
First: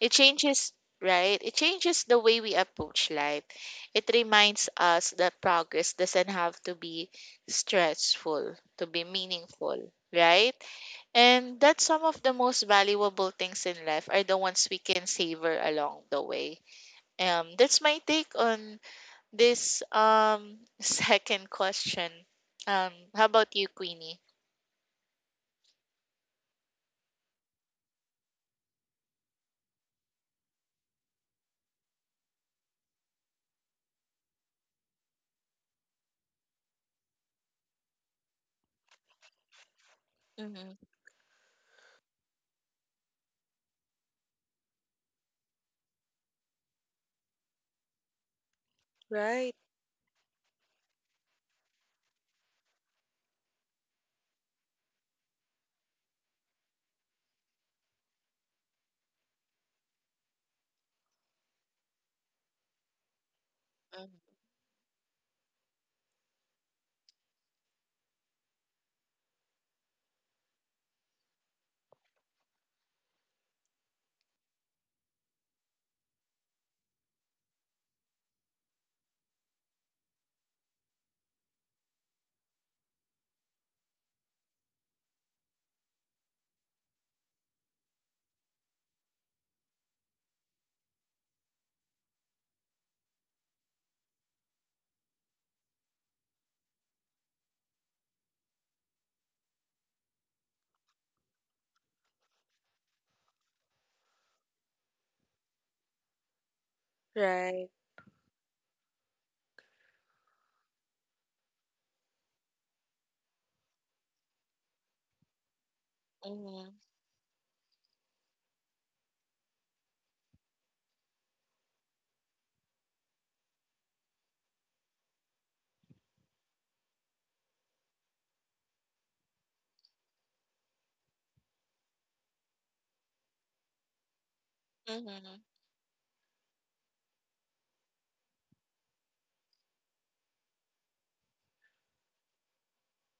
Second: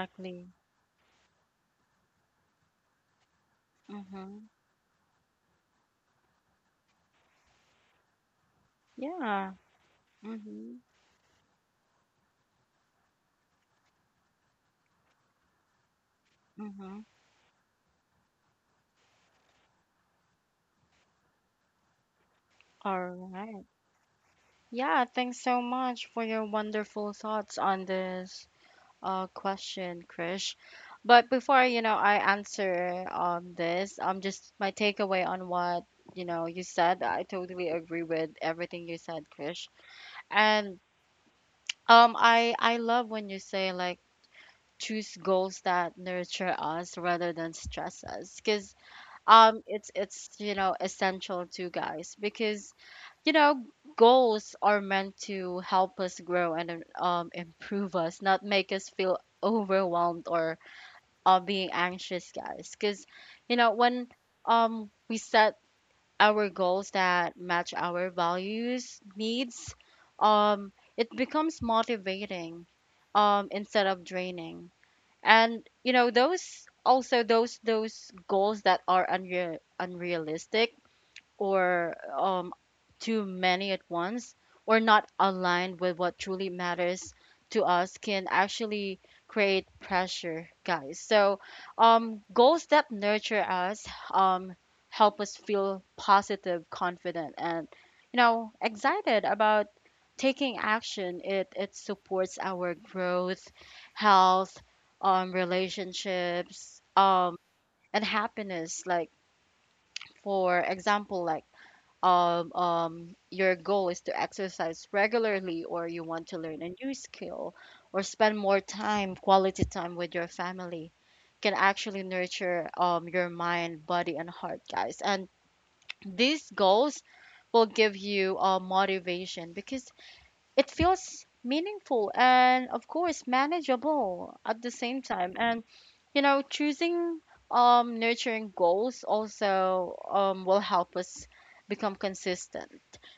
B: it changes, right? It changes the way we approach life. It
A: Mhm.
B: reminds us that progress doesn't have to be stressful to be
A: Yeah.
B: meaningful, right?
A: Mhm.
B: And that's some of the most valuable things in life are the ones we can savor along the way.
A: Mhm.
B: That's my take on this second question.
A: All
B: How about
A: right.
B: you, Queenie?
A: Yeah, thanks so much for your wonderful thoughts on this question, Krish. But before, you know, I answer this, just my takeaway on what, you know, you said. I totally agree with everything you said, Krish.
B: Mm-hmm.
A: And um, I love when you say like choose goals that nurture us rather than stress us, because
B: Right,
A: it's you know essential to guys, because you know goals are meant to help us grow and improve us, not make us feel overwhelmed or being anxious, guys. Because you know when we set our goals that match our values needs, it becomes motivating instead of draining. And you know those also, those goals that are unrealistic or too many at once, or not aligned with what truly matters to us can actually create pressure, guys. So goals that nurture us um, help us feel positive, confident and you know excited about taking action. It supports our growth, health, relationships,
B: right.
A: and happiness. Like for example, like your goal is to exercise regularly, or you want to learn a
B: Mm-hmm.
A: new skill or spend more time, quality time with your family can actually nurture your mind, body, and heart, guys. And these goals will give you motivation because it feels meaningful and, of course, manageable at the same time.
B: Mm-hmm.
A: And you know, choosing nurturing goals also will help us become consistent.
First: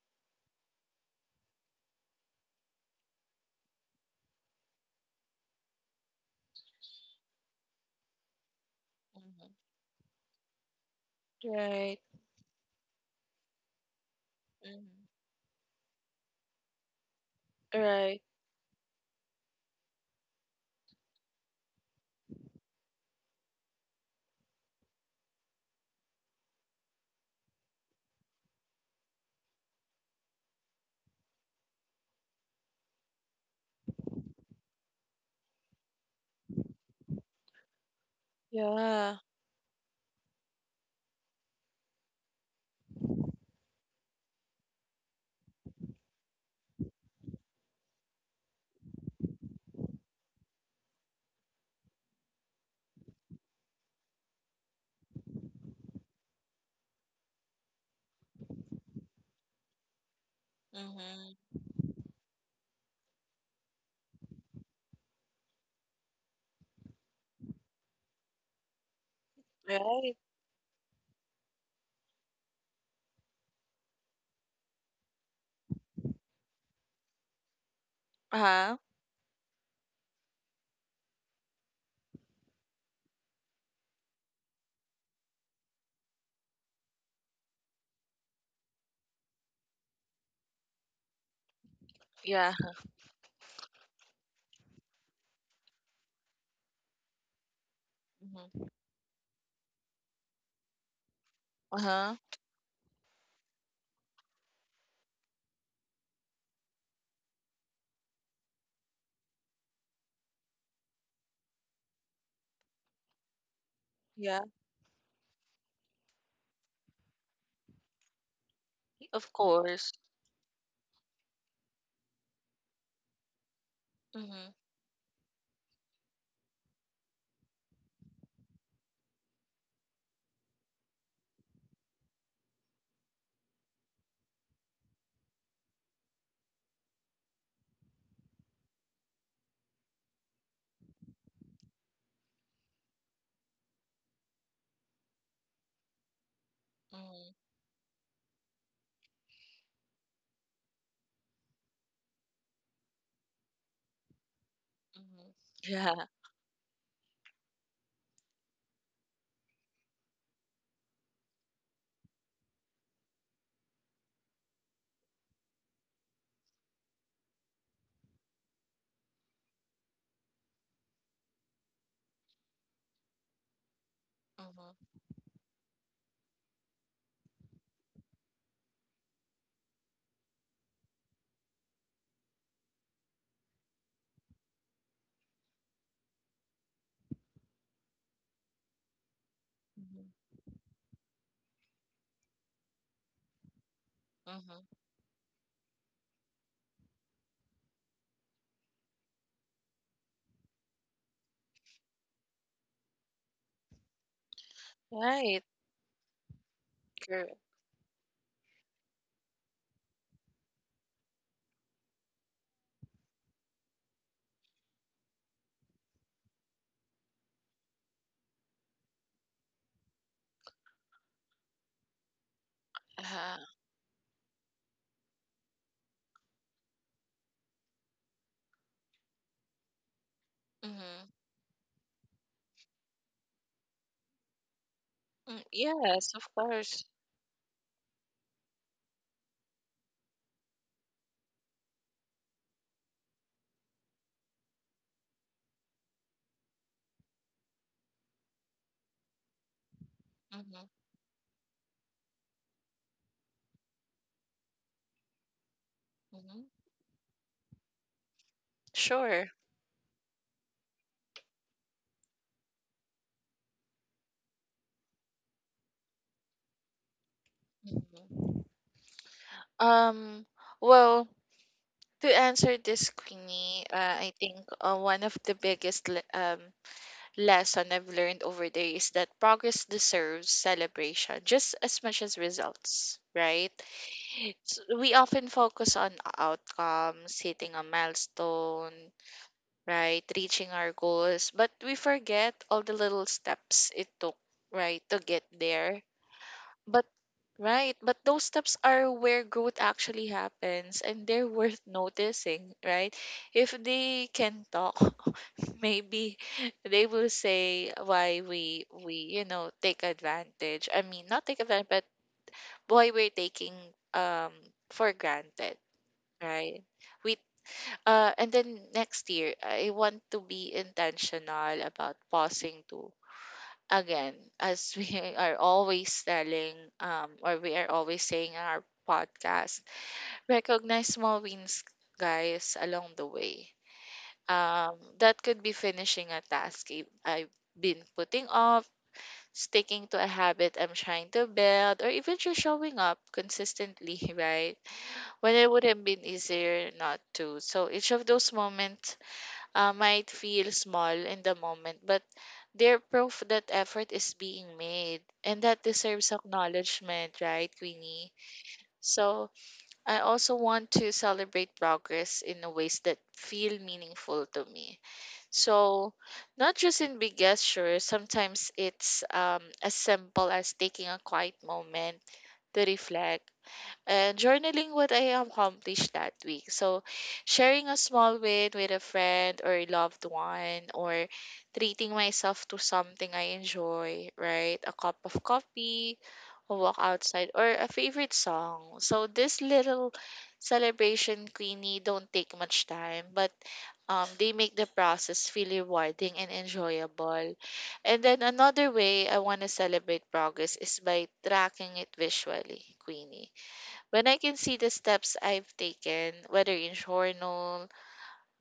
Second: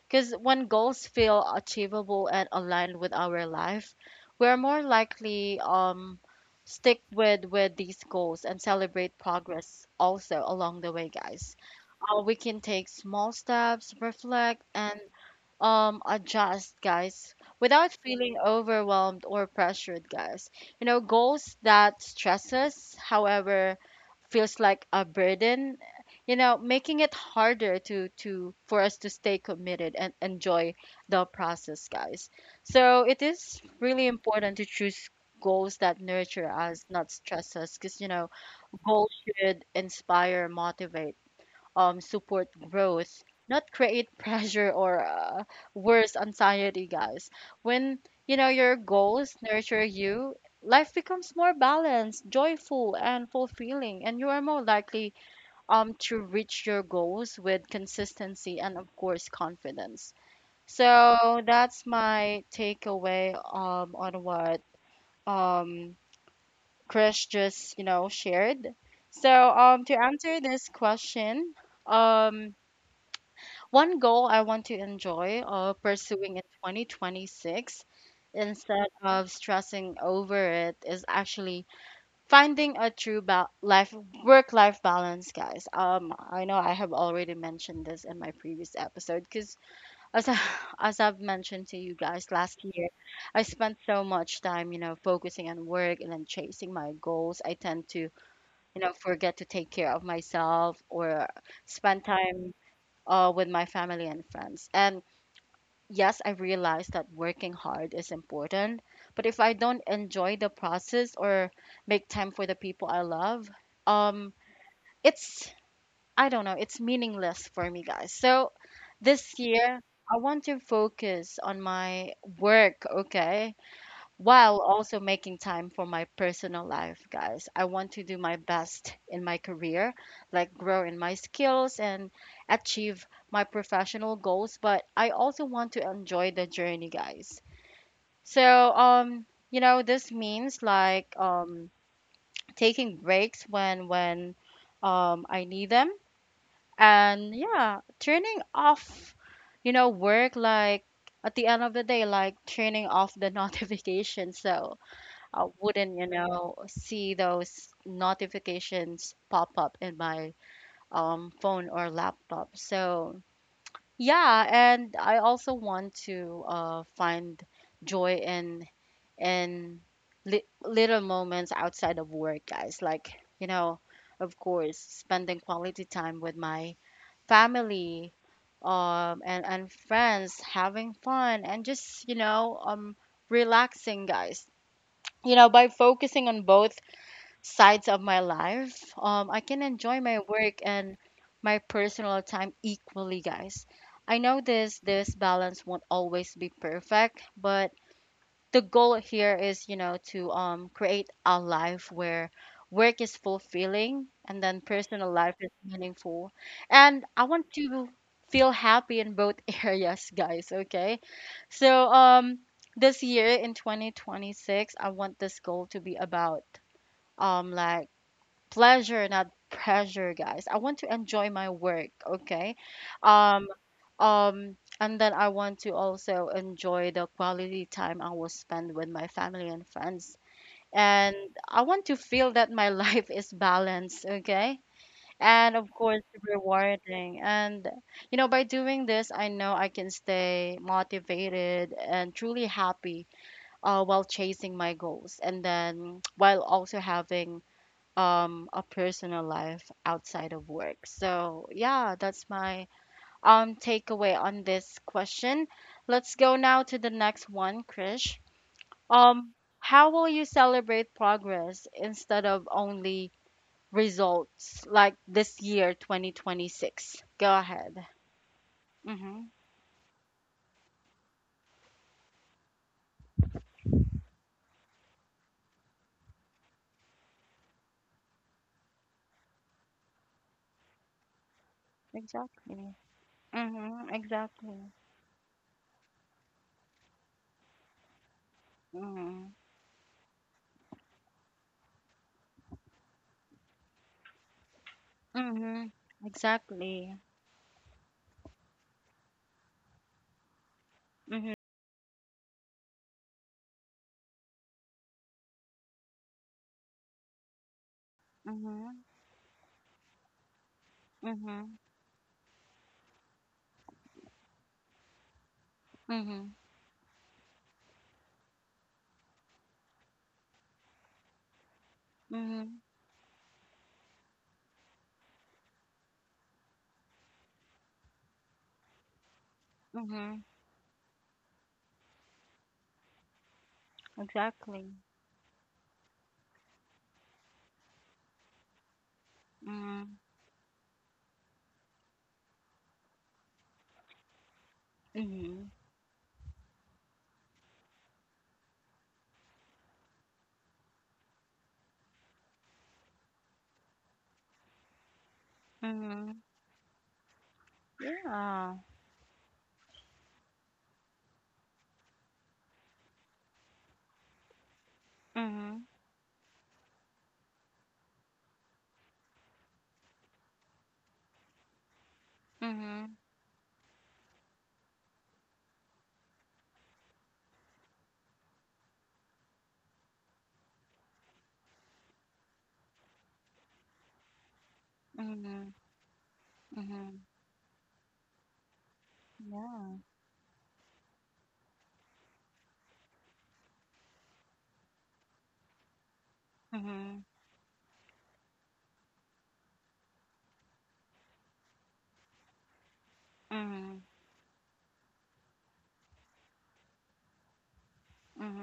A: Because when goals feel achievable and aligned with our life, we're more likely stick with these goals and celebrate
B: Mm-hmm.
A: progress also along the way, guys.
B: Right.
A: We can take small steps, reflect, and
B: Mm-hmm.
A: adjust, guys, without
B: Right.
A: feeling overwhelmed or pressured, guys. You know, goals that stress us, however, feels like a burden, you know, making it harder to for us to stay committed and enjoy the process, guys. So it is really important to choose goals that nurture us, not stress us, because you know goals
B: Yeah.
A: should inspire, motivate, support growth, not create pressure or worse, anxiety, guys. When you know your goals nurture you, life becomes more balanced, joyful, and fulfilling, and you are more likely to reach your goals with consistency and of course confidence. So
B: Mm-hmm.
A: that's my takeaway on what um Chris just you know shared. So to
B: Right.
A: answer this question, um one goal I want to enjoy pursuing in 2026
B: Uh-huh.
A: instead of stressing over it is actually finding a true life work life balance, guys. I know I have already mentioned this in my previous episode, because as I, as I've mentioned to you guys
B: Yeah.
A: last year, I spent so much time, you know, focusing on work and then chasing my goals. I tend to,
B: Mm-hmm.
A: you know, forget to take care of myself or spend
B: Uh-huh.
A: time with my family and friends. And yes, I realize that working hard is important, but if I don't enjoy the process or make time for the people I love, um,
B: Yeah.
A: it's, I don't know, it's meaningless for me, guys. So
B: Of
A: this year,
B: course.
A: I want to focus on my work, okay?
B: Mm-hmm.
A: While also making time for my personal life, guys. I want to do my best in my career, like grow in my skills and achieve my professional goals, but I also want to enjoy the journey, guys. So, you know, this means like taking breaks when I need them.
B: Mm-hmm.
A: And yeah, turning off, you know, work like at the end of the day, like turning off the notifications. So
B: Mm-hmm.
A: I wouldn't, you
B: Yeah.
A: know, see those notifications pop up in my phone or laptop. So, yeah, and I also want to find joy in in li little moments outside of work, guys. Like, you know, of course,
B: Mm-hmm.
A: spending quality time with my family and friends, having fun and just you know relaxing, guys. You know, by focusing on both sides of my life, I can enjoy my work and my personal time equally, guys. I know
B: Mhm.
A: this balance won't always be perfect, but the goal here is, you know, to create a life where work is fulfilling and then personal life
B: Right.
A: is meaningful. And I
B: True.
A: want to feel happy in both areas, guys, okay? So, this year in 2026, I want this goal to be about um like pleasure, not pressure, guys. I want to enjoy my work, okay?
B: Uh,
A: Um, and then I want to also enjoy the quality time I will spend with my family and friends.
B: mhm.
A: And I want to feel that my life is balanced, okay?
B: Mm,
A: And of course,
B: yes, of course.
A: rewarding. And, you know, by doing this, I know I can stay motivated and truly happy while chasing my goals. And then while also having a personal life outside of
B: Mhm.
A: work. So, yeah, that's my takeaway on this question. Let's go
B: Mhm.
A: now to the next one, Krish.
B: Sure.
A: Um how will you celebrate progress instead of only results like this year 2026? Go ahead.
B: Mhm.
A: Mhm.
B: Um, well, to answer this, Queenie, I think one of the biggest lesson I've learned over the years is that progress deserves celebration just as much as
A: Exactly.
B: results, right?
A: Mhm. Exactly.
B: We often focus on outcomes, hitting a milestone,
A: Mhm.
B: right? Reaching our goals. But we forget all the little steps it took, right, to get
A: Mhm.
B: there. But,
A: Exactly.
B: right, but those steps are where growth actually happens and they're
A: Mhm.
B: worth noticing, right? If they can talk, maybe they will say why we,
A: Mhm.
B: we you know, take advantage. I mean, not take
A: Mhm.
B: advantage, but why we're taking um for granted,
A: Mhm.
B: right? We and then next year, I want to be intentional about
A: Mhm.
B: pausing to again, as we are always telling, or we are always saying in our podcast,
A: Mhm.
B: recognize small wins, guys, along the way.
A: Exactly.
B: That could be finishing a task I've been putting off, sticking
A: Mm.
B: to a habit I'm trying to build, or even just showing up consistently, right? When
A: Mhm.
B: it would have been easier not to. So each of those moments might feel small in the moment, but they're proof that effort is being made and that deserves
A: Mhm.
B: acknowledgement, right, Queenie?
A: Yeah.
B: So I also want to celebrate progress in a ways that feel meaningful to me.
A: Mhm.
B: So not just in big gestures, sometimes it's as simple as taking a quiet moment to
A: Mhm.
B: reflect and journaling what I accomplished that week. So, sharing a small win with a friend or a loved one, or treating myself to something I enjoy, right? A cup of
A: Mhm.
B: coffee, a walk
A: Mhm.
B: outside, or a favorite song. So, this
A: Yeah.
B: little celebration, Queenie, don't take much time, but they make the process feel rewarding and
A: Mhm.
B: enjoyable. And then another way I want to celebrate progress is by tracking it visually, Queenie,
A: Mhm.
B: when I can see the steps I've taken, whether in journal,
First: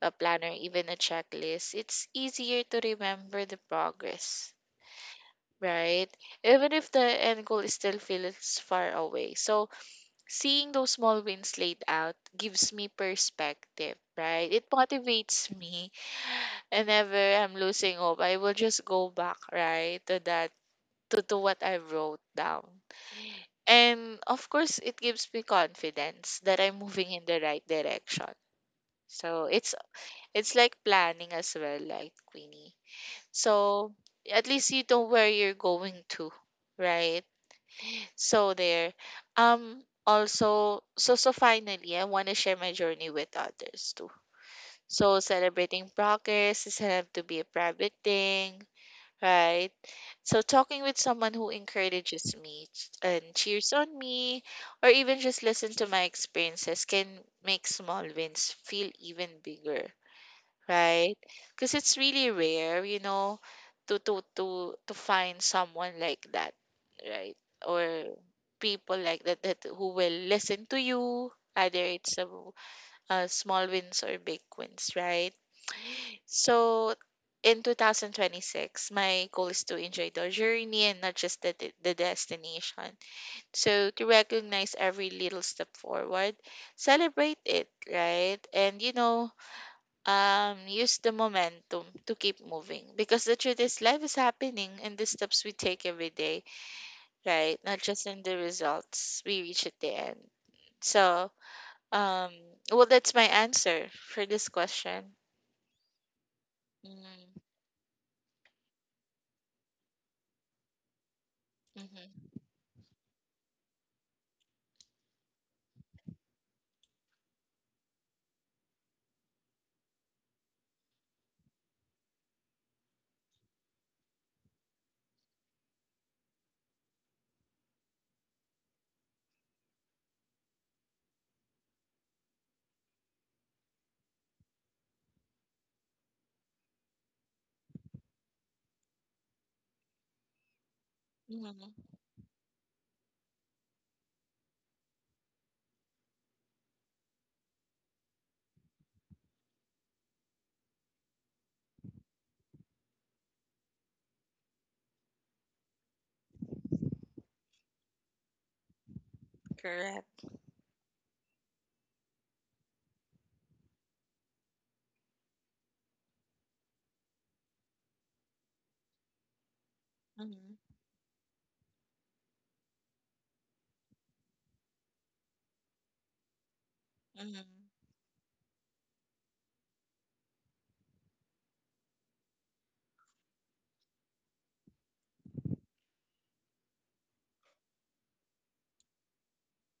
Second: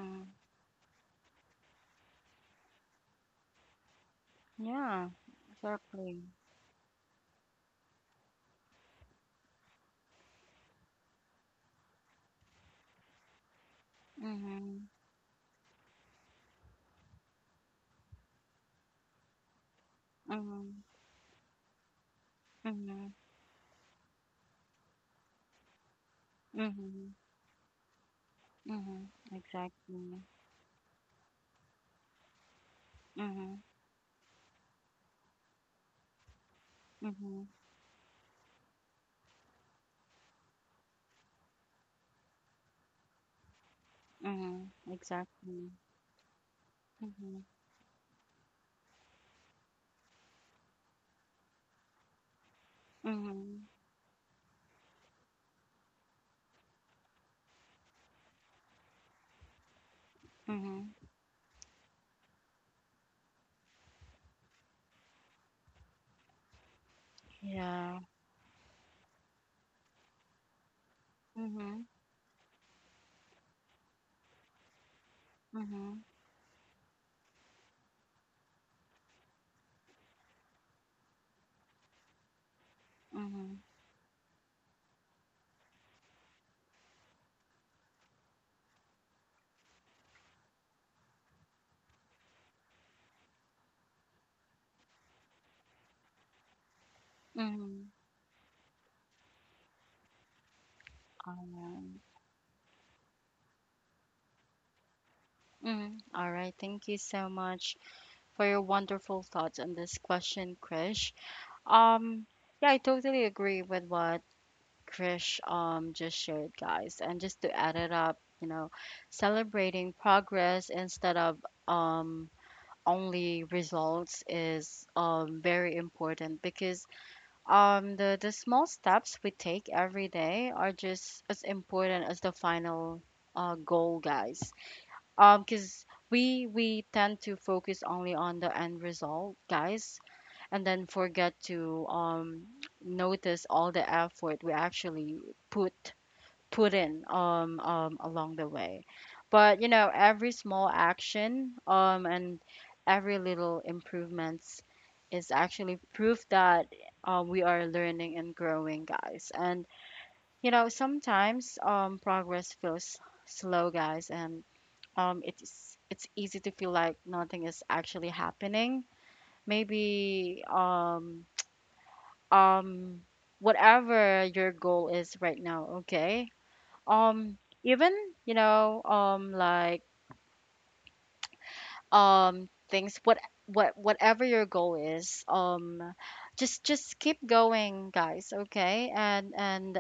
B: a planner, even a checklist, it's easier to remember the progress,
A: Yeah.
B: right?
A: Exactly.
B: Even if the end goal is still feels far away. So seeing those small wins laid out gives me perspective, right? It
A: Mhm.
B: motivates me. Whenever I'm losing hope, I will just go back, right, to that
A: Mhm.
B: to what I wrote down.
A: Mhm.
B: And of course, it gives me confidence that I'm moving
A: Mhm.
B: in the right direction.
A: Mhm.
B: So it's
A: Exactly.
B: it's like planning as well, like Queenie.
A: Mhm.
B: So at least you know where you're going to, right?
A: Mhm.
B: So there. Also so finally I want to share my journey with others too.
A: Mhm.
B: So
A: Exactly.
B: celebrating progress doesn't have to be a
A: Mhm.
B: private thing, right? So talking with someone who encourages me and
A: Mhm.
B: cheers on me or even just listen to my experiences can make small wins feel even bigger,
A: Mhm.
B: right? Because it's really rare, you know, to find someone like that, right?
A: Yeah.
B: Or people like that who will listen to you, either
A: Mhm.
B: it's a, small wins or big wins, right?
A: Mhm.
B: So in 2026, my goal is to enjoy the journey and not just the destination.
A: Mhm.
B: So to recognize every little step forward, celebrate it, right? And you know, use the momentum to keep moving because the truth is life is happening in the steps we take every day, right, not
A: Mhm.
B: just in the results we reach at the end. So
A: All right.
B: um well, that's my answer for this question.
A: Mhm. All right. Thank you
B: Mm-hmm.
A: so much for your wonderful thoughts on this question, Krish. Um,
B: Mm-hmm.
A: yeah, I totally agree with what Krish just shared, guys. And just to add it up, you know, celebrating progress instead of um only results is very important because the small steps we take every day are just as important as the final goal, guys, because we tend to focus only on the end result, guys, and then forget
B: Mm-hmm.
A: to notice all the effort we actually put put in, along the way. But, you know, every small action and every little improvements is actually proof that we are learning and growing, guys. And
B: Correct.
A: you know, sometimes progress feels slow, guys, and it's easy to feel like nothing is actually happening. Maybe
B: Mm-hmm.
A: um, whatever your goal is right now, okay.
B: Mm-hmm.
A: Even you know, like things what whatever your goal is, just keep going, guys, okay, and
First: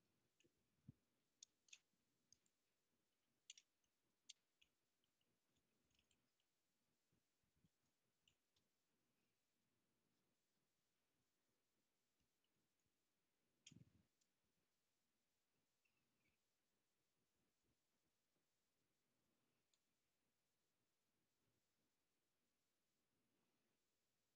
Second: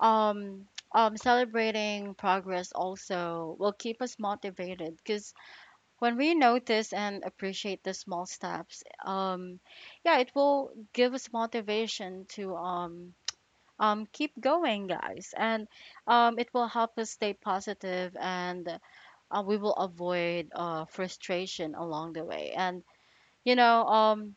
A: um. Celebrating progress also will keep us motivated because when we notice and appreciate the small steps, yeah, it will give us motivation to keep going, guys, and it will help us stay positive, and we will avoid frustration along the way. And you know,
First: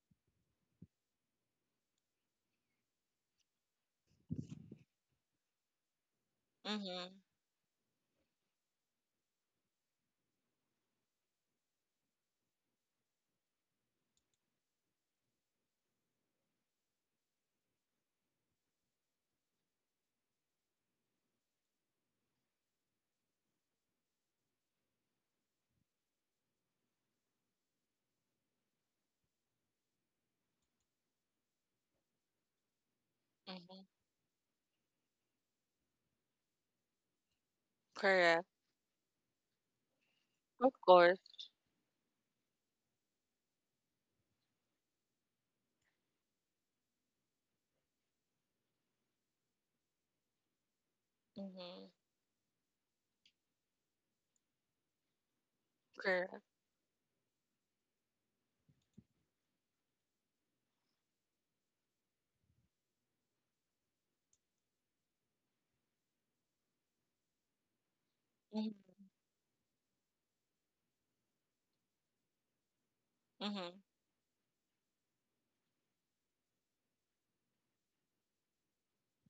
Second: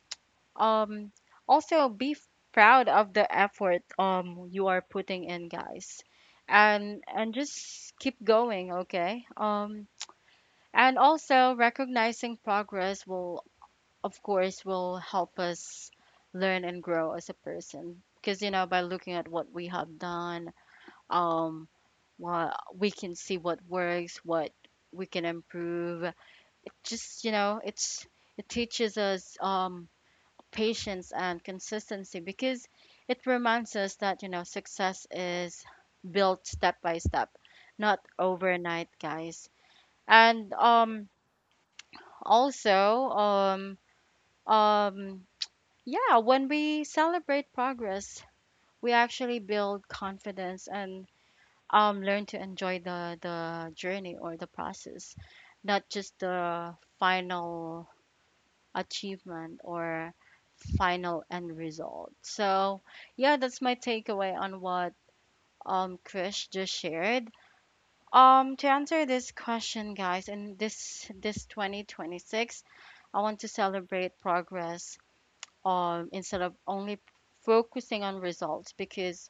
A: um, also be proud of the effort you are putting in, guys,
B: Mm-hmm.
A: and just keep going, okay? And also recognizing progress will of course will help us learn and grow as a person, because you know by looking at what we have done, um well, we can see what works, what we can improve it. Just you know it's it teaches us patience and consistency because it reminds
B: Mm-hmm.
A: us that you know success is built step by step, not
B: Correct.
A: overnight, guys. And
B: Of course.
A: also, um, yeah, when we celebrate progress, we actually build confidence and
B: Mm-hmm.
A: learn to enjoy the journey or the process, not just
B: Correct.
A: the final achievement or final end result. So, yeah, that's my takeaway on what Krish just shared. To
B: Mm-hmm.
A: answer this question, guys, in this 2026, I want to
B: Mm-hmm.
A: celebrate progress instead of only focusing on results, because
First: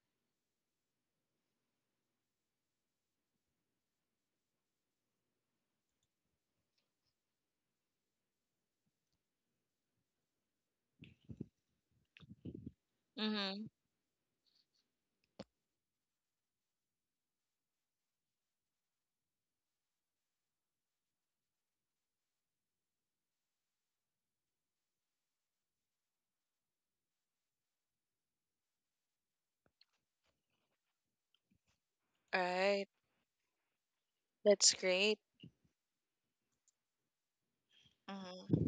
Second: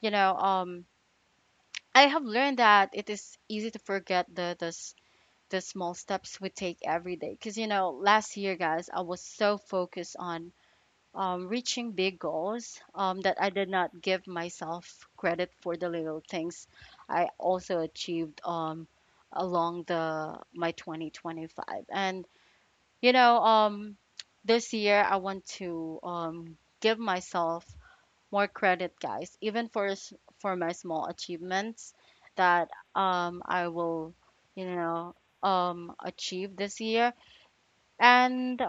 A: you know I have learned that it is easy to forget the small steps we take every day, because you know last year, guys, I was so focused on reaching big goals, that I
B: Mm-hmm.
A: did not give myself credit for the little things I also achieved, along the my 2025. And you know, this year I want to give myself more credit, guys, even for for my small achievements that
B: Right.
A: I will, you
B: That's
A: know,
B: great.
A: achieve this year. And
B: Mm-hmm.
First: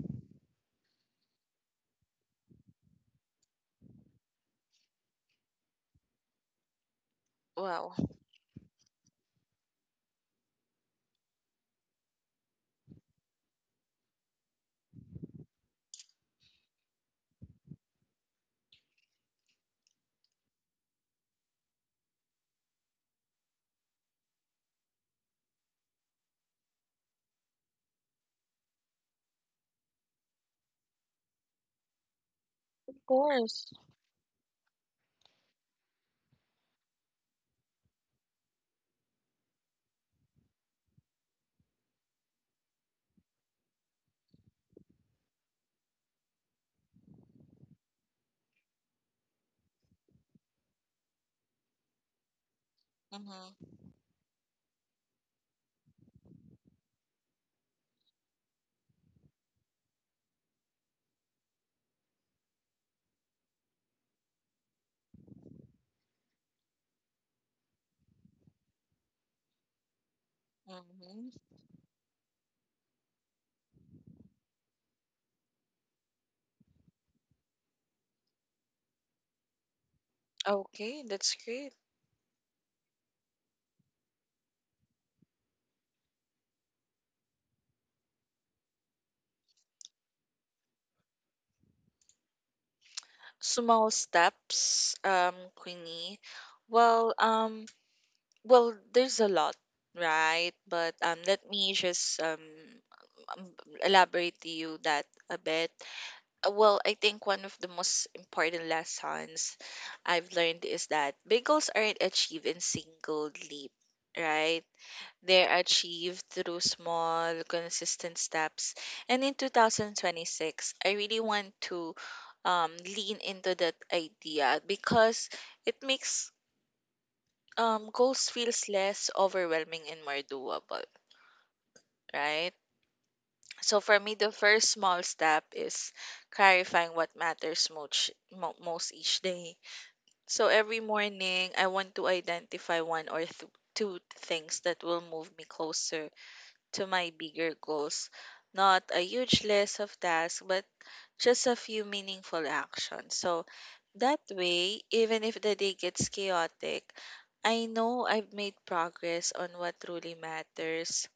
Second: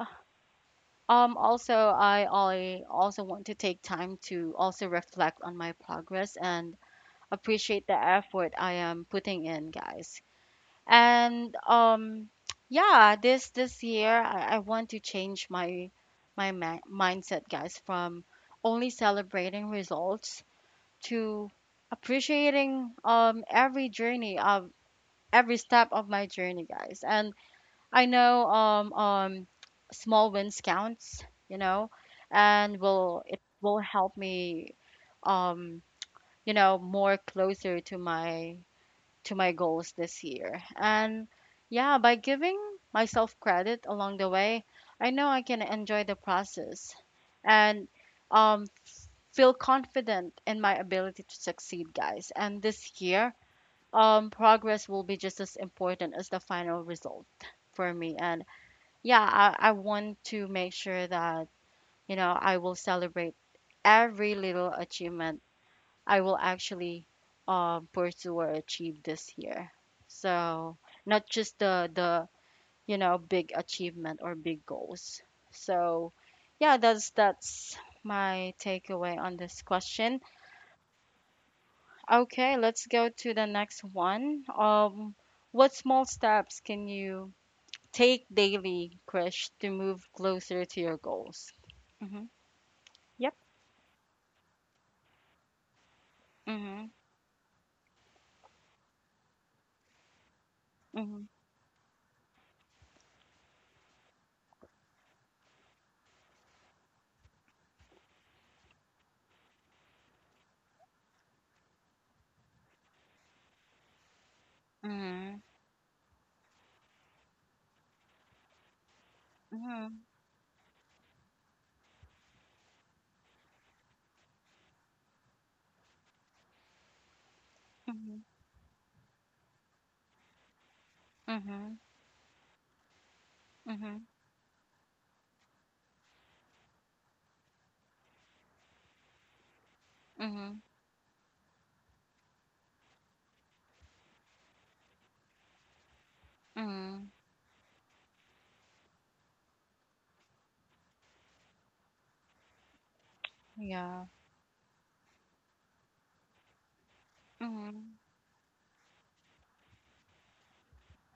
A: also I also want to take time to also reflect on my progress and appreciate the
B: Wow. Of
A: effort I am putting in, guys. And yeah, this year I want to change my my ma- mindset, guys, from only celebrating results to appreciating every journey of every step of my journey, guys. And I know small wins counts, you know, and will it
B: course.
A: will help me um you know more closer to my goals this year. And yeah, by giving myself credit along the way, I know I can enjoy the process and um, feel confident in my ability to succeed, guys. And this year,
B: Mm-hmm.
A: progress will be just as important as the final result for me. And yeah, I want to make sure that, you know, I will celebrate every little achievement I will actually pursue or achieve this year. So not
B: Mhm.
A: just the you know big achievement or big goals. So yeah, that's my takeaway on this question.
B: Okay, that's great.
A: Okay, let's go to the next one. What small steps can you take daily, Krish, to move closer to your goals? Yep.
B: Small steps, Queenie.
A: Mhm.
B: Well, well, there's a lot, right? But
A: Mhm.
B: let me just um, elaborate to you that a bit. Well, I think one of the most important lessons I've learned is that bagels aren't achieved in single leap, right? They're achieved through small, consistent steps. And in
A: Mhm.
B: 2026, I really want to lean into that idea because it makes
A: Mhm.
B: goals feels less overwhelming and more doable,
A: Mhm.
B: right? So for
A: Mhm.
B: me, the first small step is clarifying what matters most, most each day.
A: Mhm.
B: So
A: Mhm.
B: every morning, I want to identify one or two things that will move me closer to
A: Mhm.
B: my bigger goals. Not a huge list of tasks, but just a few meaningful actions. So
A: Yeah.
B: that way, even if the day gets chaotic, I
A: Mhm.
B: know I've made progress on what truly matters.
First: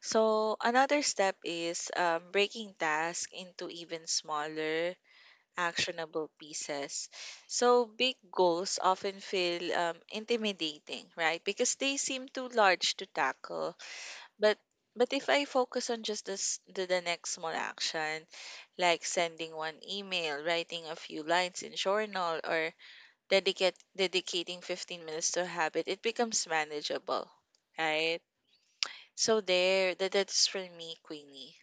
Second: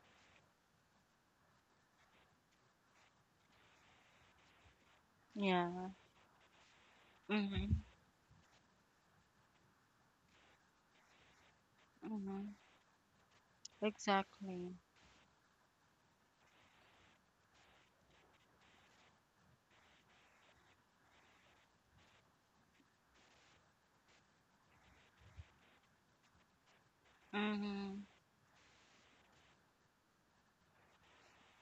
B: So another step is breaking tasks into even smaller,
A: Yeah.
B: actionable pieces.
A: Mhm.
B: So big goals often feel intimidating, right? Because they seem too
A: Mhm.
B: large to tackle. But
A: Exactly.
B: but if I focus on just this the next small action, like sending one email, writing a few lines in journal, or dedicate dedicating 15 minutes to a habit, it becomes manageable,
A: Mhm.
B: right? So there, that's for me, Queenie.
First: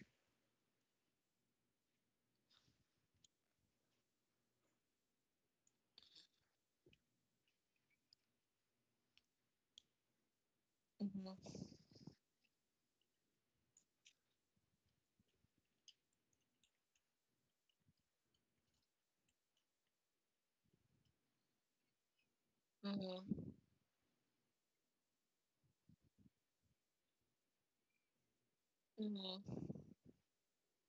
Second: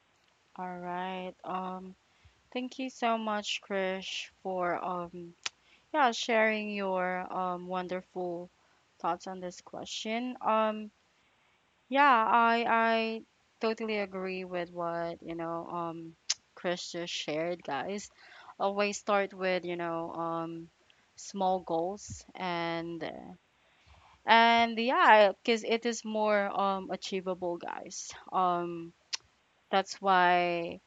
A: All right. Thank you so much, Krish, for yeah, sharing your wonderful thoughts on this question.
B: Mm-hmm.
A: Yeah, I totally agree with what, you know, Krish just shared, guys. Always start with, you know, small goals. and
B: Mm-hmm.
A: And yeah, because it is more achievable, guys.
B: Mm-hmm.
A: That's why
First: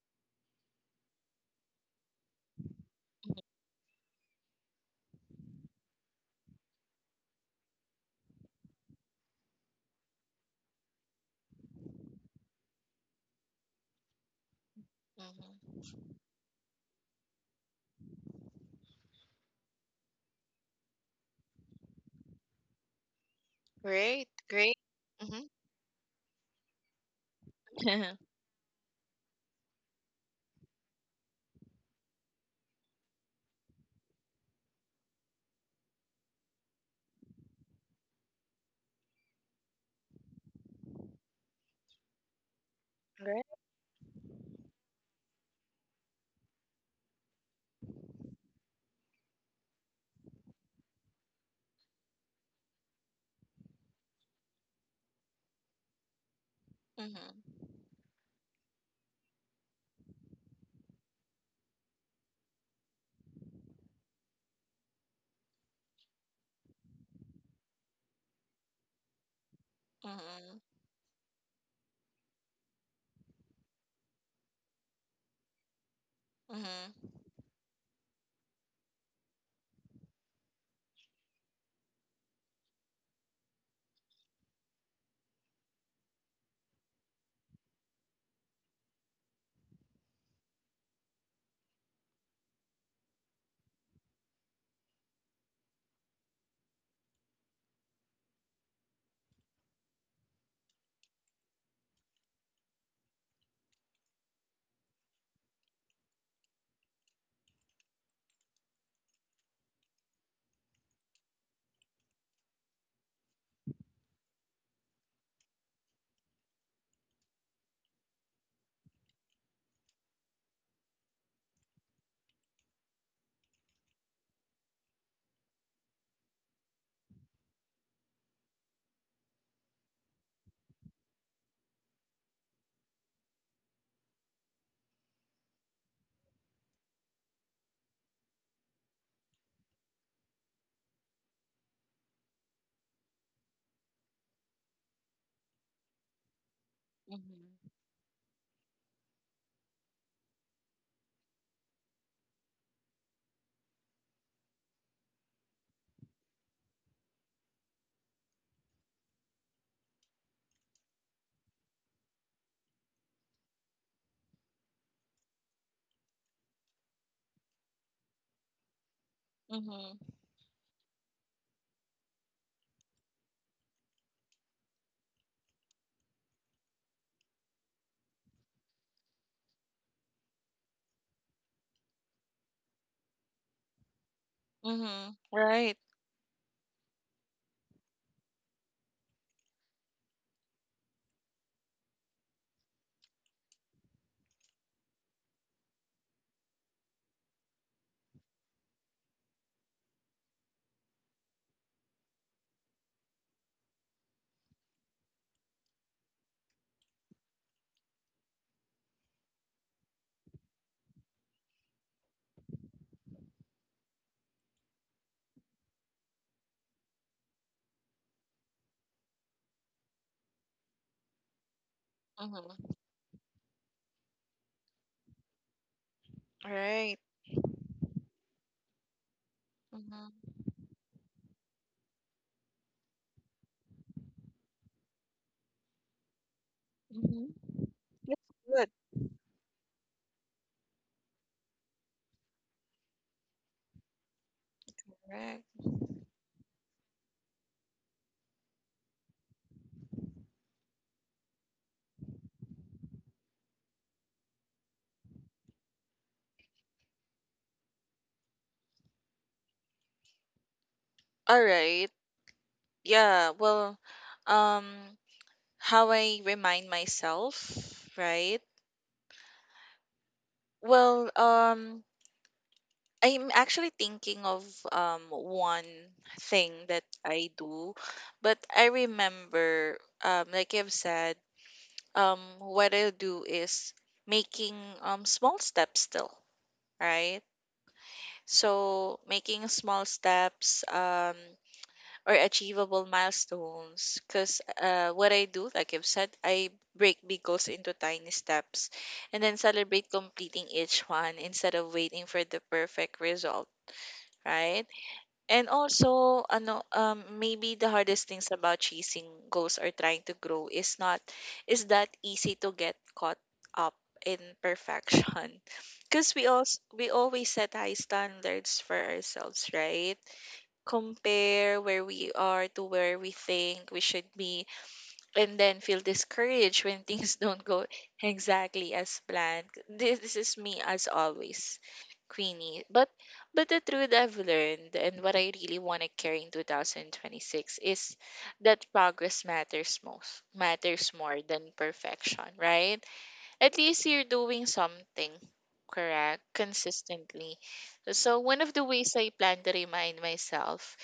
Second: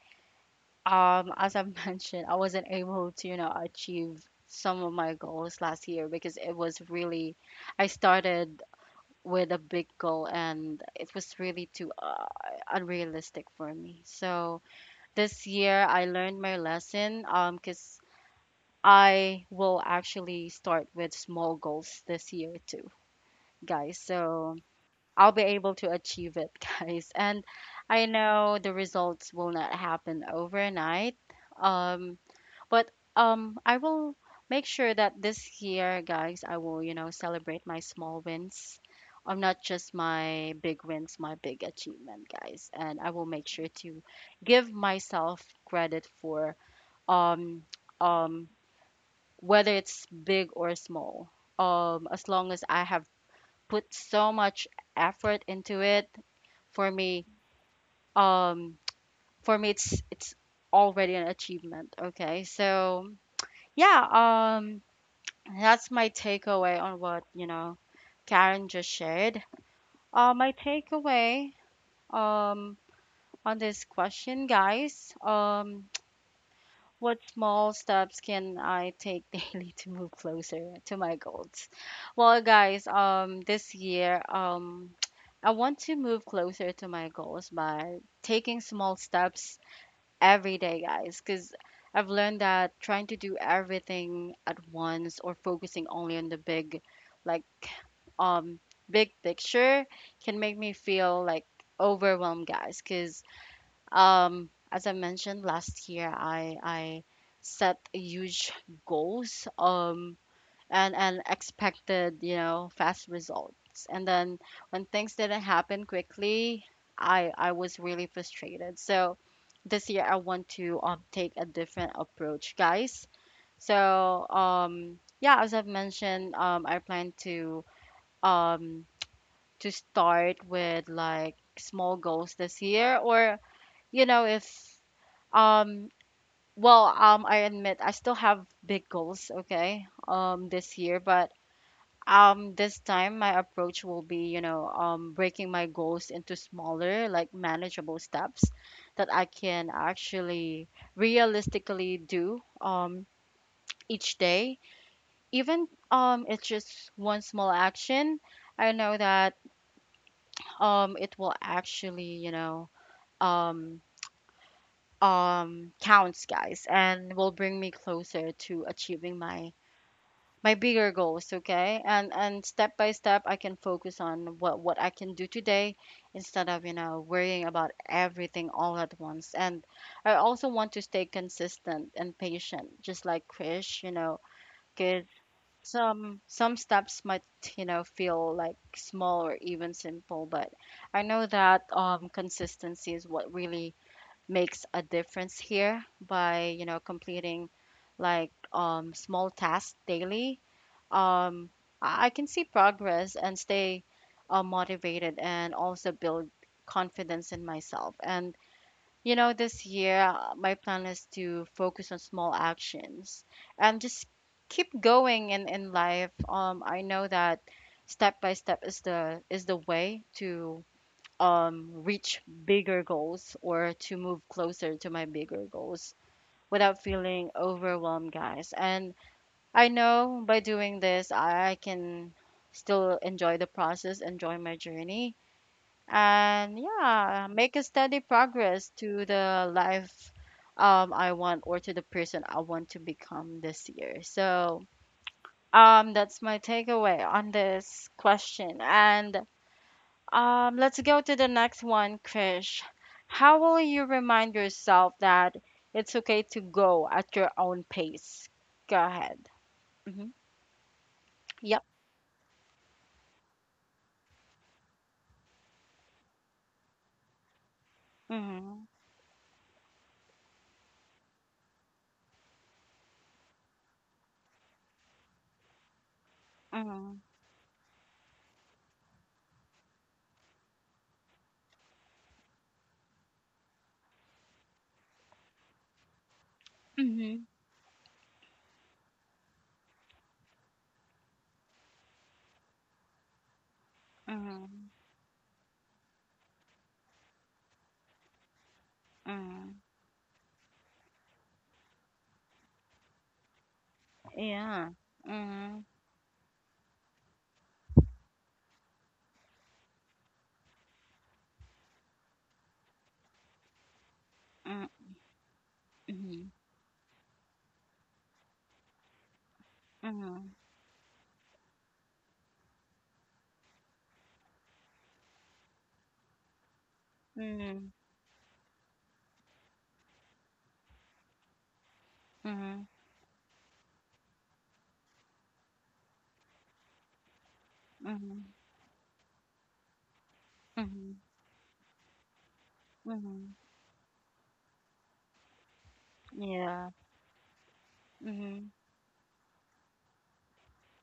A: as I mentioned, I wasn't able to, you know, achieve some of my goals last year, because it was really I started with a big goal and it was really too unrealistic for me. So this
B: Mm-hmm.
A: year I learned my lesson, because I will actually start with small goals this year too, guys.
B: Great,
A: So
B: great.
A: I'll be able to achieve it, guys. And
B: Hmm.
A: I know the results will not happen overnight. Um, but I will make sure that this year, guys, I will, you know, celebrate my small wins. Not just my big wins, my big achievement, guys. And I will make sure to give myself credit for um, um, whether it's big or small. As long as I have put so much effort into it for me,
B: Mm-hmm.
A: um, for me, it's already an achievement. Okay, so yeah, that's my takeaway on what you know, Karen just shared. My
B: Right.
A: takeaway, um, on this question, guys,
B: Mm-hmm.
A: what
B: Mm-hmm.
A: small steps can I take daily to move closer to my goals? Well, guys, this year, I want to move closer to my goals by taking small steps every day, guys, because I've learned that trying to do everything at once or focusing only on the big, like, um, big picture can make me feel like overwhelmed, guys. Because, as I mentioned last year, I set huge goals. And expected you know fast results, and then when things didn't happen quickly, I was really frustrated. So this year I want to take a different approach, guys. So yeah, as I've mentioned, I plan um to start with like small goals this year. Or you know if um I admit I still have big goals, okay, this year, but this time my approach will be, you know, breaking my goals into smaller, like
B: Mm-hmm.
A: manageable steps that I can actually realistically do each day. Even it's just one small action. I know that it will actually, you know, um counts, guys, and will bring me closer to achieving my
B: Mm-hmm.
A: my bigger goals, okay. And step by step I can focus on what I can do today instead of you know worrying about everything all at once. And I also want to stay consistent and patient just like Krish, you know, because
B: Mm-hmm. Right.
A: some steps might you know feel like small or even simple, but I know that consistency is what really makes a difference here. By you know completing like small tasks daily, um, I can see progress and stay motivated, and also build confidence in myself. And you know this year, my plan is to focus on small actions and just keep going in life. I know that step by step is the way to reach
B: Mm-hmm.
A: bigger goals or to move closer to my bigger goals without
B: Right.
A: feeling overwhelmed, guys. And I know by
B: Mm-hmm.
A: doing this, I can still enjoy the process, enjoy my journey, and yeah, make a steady
B: That's good,
A: progress to the life I want, or to the person I want to become this year. So
B: correct.
A: that's my takeaway on this question. And let's go to the next one, Krish. How will you remind yourself that it's okay to go at your own pace? Go ahead. Mm-hmm.
B: All
A: Yep.
B: right. Yeah, well, um, how I remind myself, right?
A: Mm-hmm.
B: Well, I'm actually thinking of one thing that
A: Mm-hmm.
B: I do, but I remember like I've said, what I do is making small steps still, right? So making small steps, or achievable milestones because
A: Mm-hmm.
B: what I do, like I've said, I break big goals into tiny steps and
A: Mm-hmm. Mm-hmm.
B: then
A: Yeah.
B: celebrate completing each one instead of waiting for the perfect result, right? And also, maybe the hardest things about chasing goals or trying to grow is not is that easy to get caught up in
A: Mm-hmm.
B: perfection because we always set high standards for ourselves, right?
A: Mm-hmm. Mm-hmm.
B: Compare where we are to where we think we should be and then feel discouraged when things don't go
A: Mm-hmm.
B: exactly as planned. This is me as always,
A: Mm-hmm.
B: Queenie. But the truth I've learned and what I really want to carry in 2026 is
A: Mm-hmm.
B: that progress matters most, matters
A: Mm-hmm.
B: more than perfection, right?
A: Mm-hmm.
B: At least you're doing something correct
A: Yeah.
B: consistently. So one
A: Mm-hmm.
B: of the ways I plan to remind myself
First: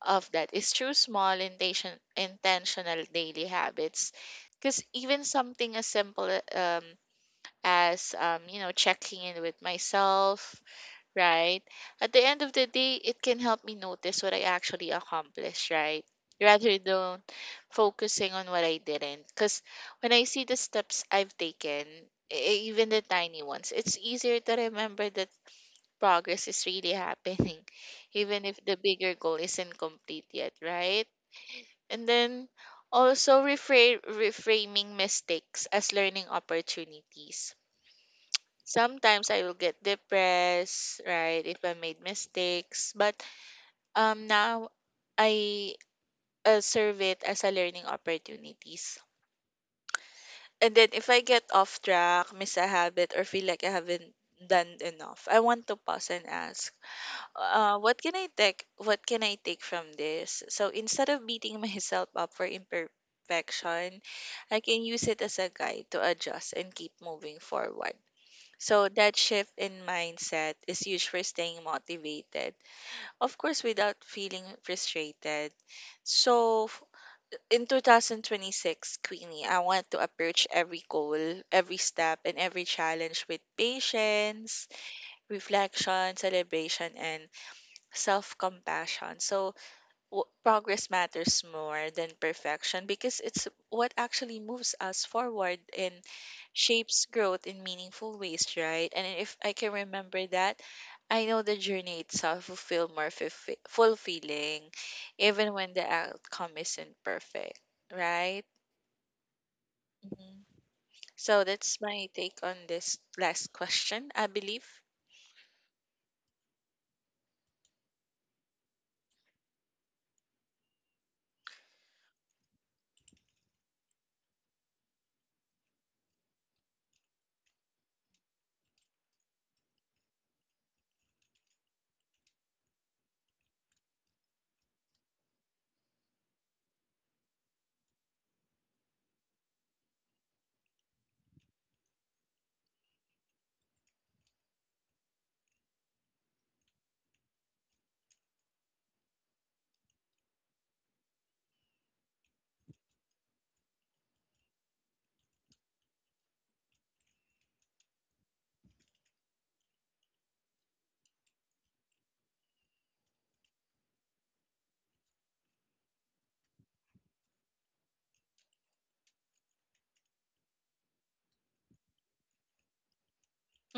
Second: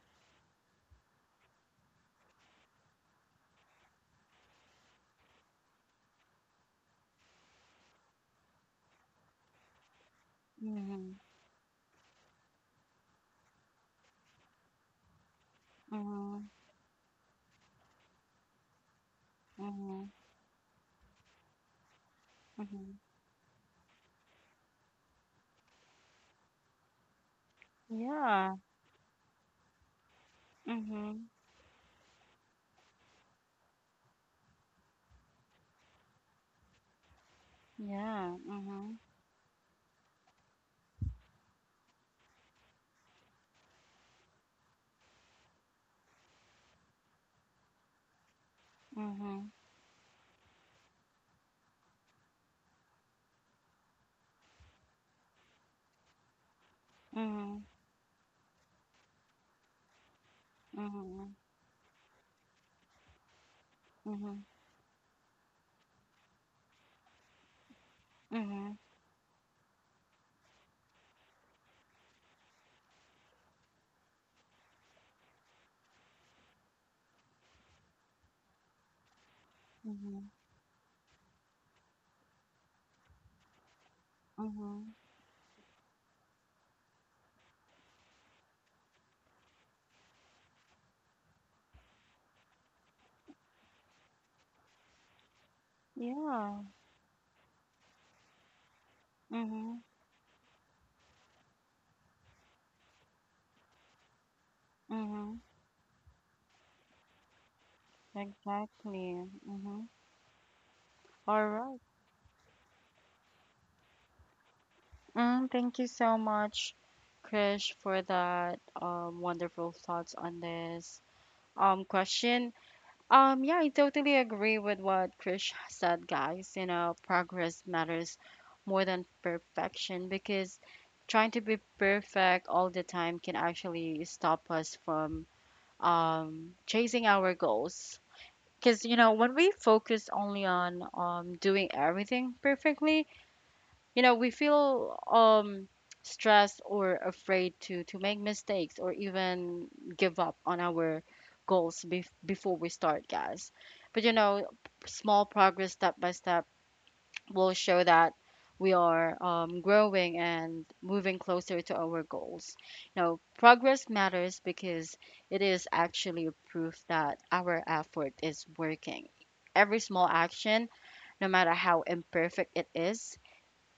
B: of that is through small intentional daily habits. Because even something as simple um, as, you know, checking in with myself,
A: Mm-hmm.
B: right? At the end of the day, it can help me notice what I actually accomplished, right?
A: Mm-hmm.
B: Rather than focusing on what I didn't. Because
A: Mm-hmm.
B: when I see the steps I've taken, even
A: Mm-hmm.
B: the tiny ones, it's easier to remember the progress is really happening, even
A: Yeah.
B: if the bigger goal isn't complete yet, right?
A: Mm-hmm.
B: And then also reframing mistakes as learning opportunities.
A: Yeah. Mm-hmm.
B: Sometimes I will get depressed, right, if I made mistakes, but now I serve it as a learning opportunities.
A: Mm-hmm.
B: And then if I get off track, miss a habit, or feel like I haven't done enough, I want to pause and ask,
A: Mhm,
B: what can I take? What can I take from this? So instead of
A: mhm,
B: beating myself up for imperfection,
A: mhm,
B: I can use it as a guide to adjust and keep moving forward.
A: mhm,
B: So that shift in mindset is huge for staying motivated. Of course, without feeling frustrated. So in 2026, Queenie, I want to
A: mhm,
B: approach every goal, every step, and every challenge with patience,
A: mhm.
B: reflection, celebration, and self compassion. So, progress matters more than perfection because it's what actually moves us forward and
A: Yeah.
B: shapes growth in meaningful ways, right? And if I can
A: Mhm,
B: remember that, I know the journey itself will feel more fulfilling,
A: mhm.
B: even when the outcome isn't perfect, right?
A: Exactly. Mhm.
B: Mhm. So,
A: All right.
B: that's my take on this last question, I believe.
A: Mm, thank you so much, Krish, for that wonderful thoughts on this question. Yeah, I totally agree with what Krish said, guys. You know, progress matters more than perfection because trying to be perfect all the time can actually stop us from chasing our goals. Because, you know, when we focus only on doing everything perfectly, you know, we feel stressed or afraid to make mistakes or even give up on our goals before we start, guys. But, you know, small progress step by step will show that we are growing and moving closer to our goals. Now, progress matters because it is actually a proof that our effort is working. Every small action, no matter how imperfect it is,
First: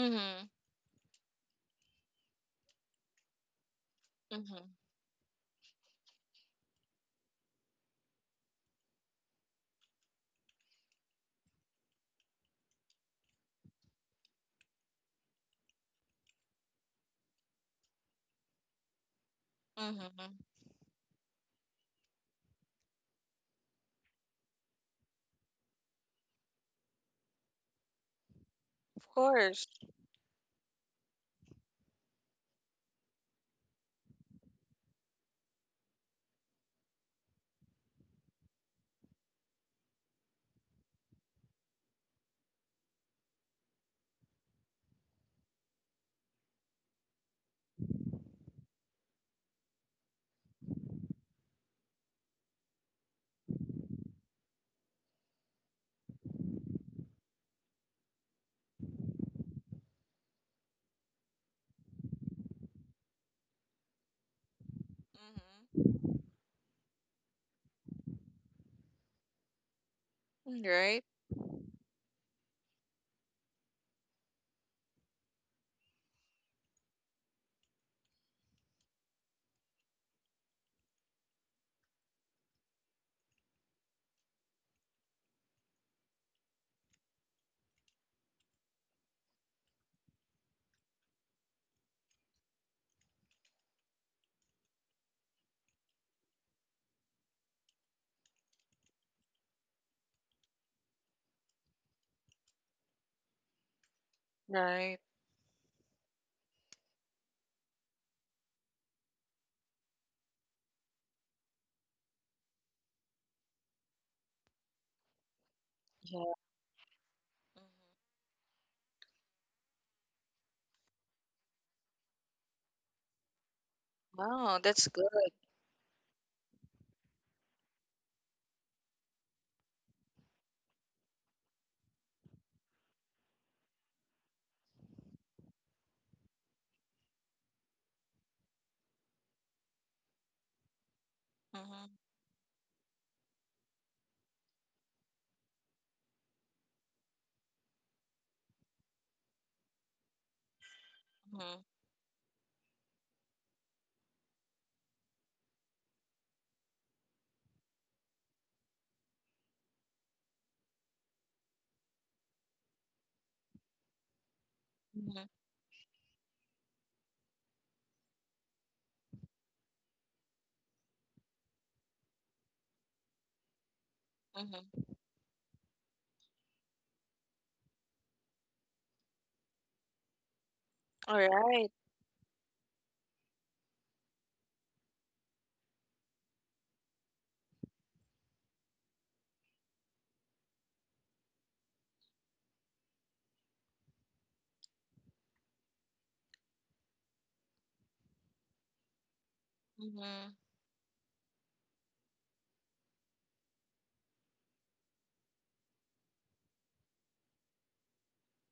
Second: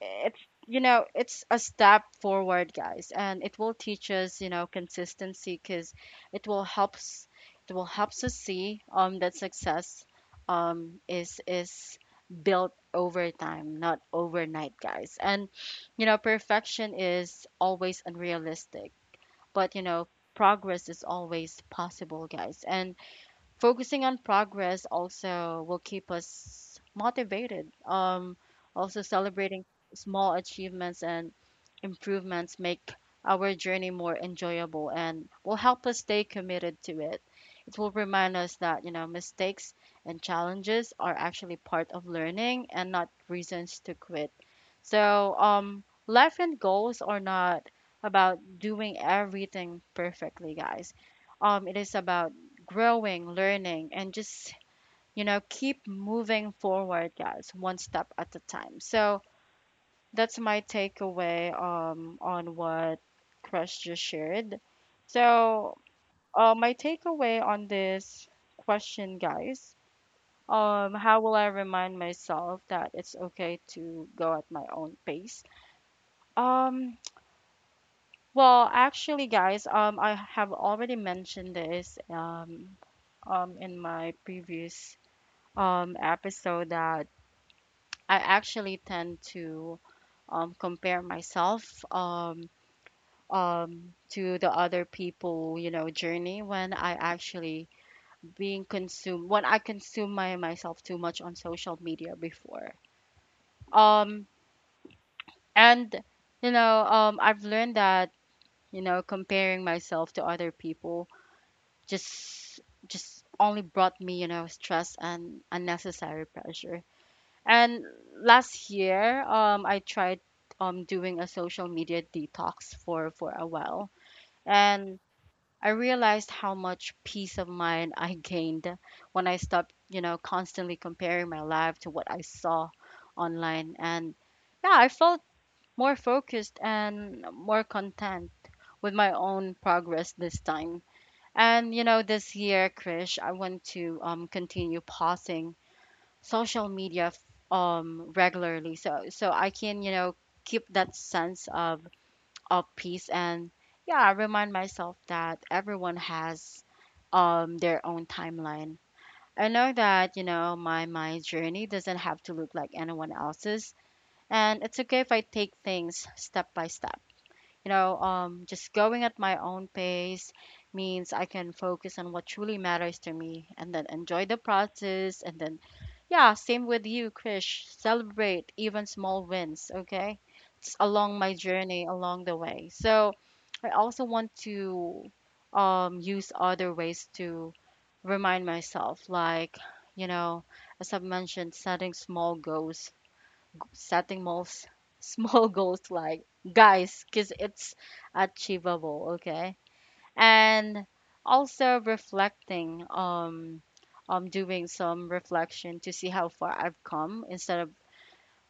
A: it's you know it's a step forward, guys, and it will teach us, you
B: Mm-hmm.
A: know, consistency because it will helps it will helps us see that success is built over time, not overnight, guys. And you know, perfection is always unrealistic, but you know,
B: Mm-hmm.
A: progress is always possible, guys, and focusing on progress also will keep us motivated. Also,
B: Of
A: celebrating
B: course.
A: small achievements and improvements make our journey more enjoyable and will help us stay committed to it. It will remind us that, you know, mistakes and challenges are actually part of learning and not reasons to quit. So, life and goals are not about doing everything perfectly, guys. It is about growing, learning, and just, you know, keep moving forward, guys, one step at a time. So that's my takeaway on what Crush just shared. So,
B: Mm-hmm.
A: my takeaway on this question, guys,
B: Right?
A: how will I remind myself that it's okay to go at my own pace? Um, well, actually, guys, I have already mentioned this in my previous episode that I actually tend to compare myself um, to the other people, you know, journey when I actually being consumed, when I consume my myself too much on social media before. Um,
B: Right.
A: and, you know, I've learned that, you know, comparing myself to other people just just only brought me, you know, stress and
B: Yeah.
A: unnecessary pressure.
B: Mhm.
A: And last year, I tried doing a social media detox for a while.
B: Wow, that's
A: And
B: good.
A: I realized how much peace of mind I gained when I stopped, you know, constantly comparing my life to what I saw online. And yeah, I felt more focused and more content with my own progress this time. And you
B: Mhm,
A: know, this year, Krish, I want to continue pausing social media regularly so I can, you know, keep that sense
B: mhm,
A: of peace. And yeah, I remind myself that everyone has their own timeline. I know that, you know, my journey doesn't have to look like anyone else's, and it's okay if I
B: mhm,
A: take things step by step. You know, just going at my own pace means I can focus on what truly matters to me and then enjoy the
B: mhm.
A: process. And then, yeah, same with you, Krish. Celebrate even small wins, okay? It's
B: All
A: along my
B: right.
A: journey, along the way. So I also want to use other ways to remind myself, like, you know, as I've mentioned, setting most small goals, like, guys, because it's achievable, okay?
B: Mhm,
A: And also reflecting doing some reflection to see how far I've come instead of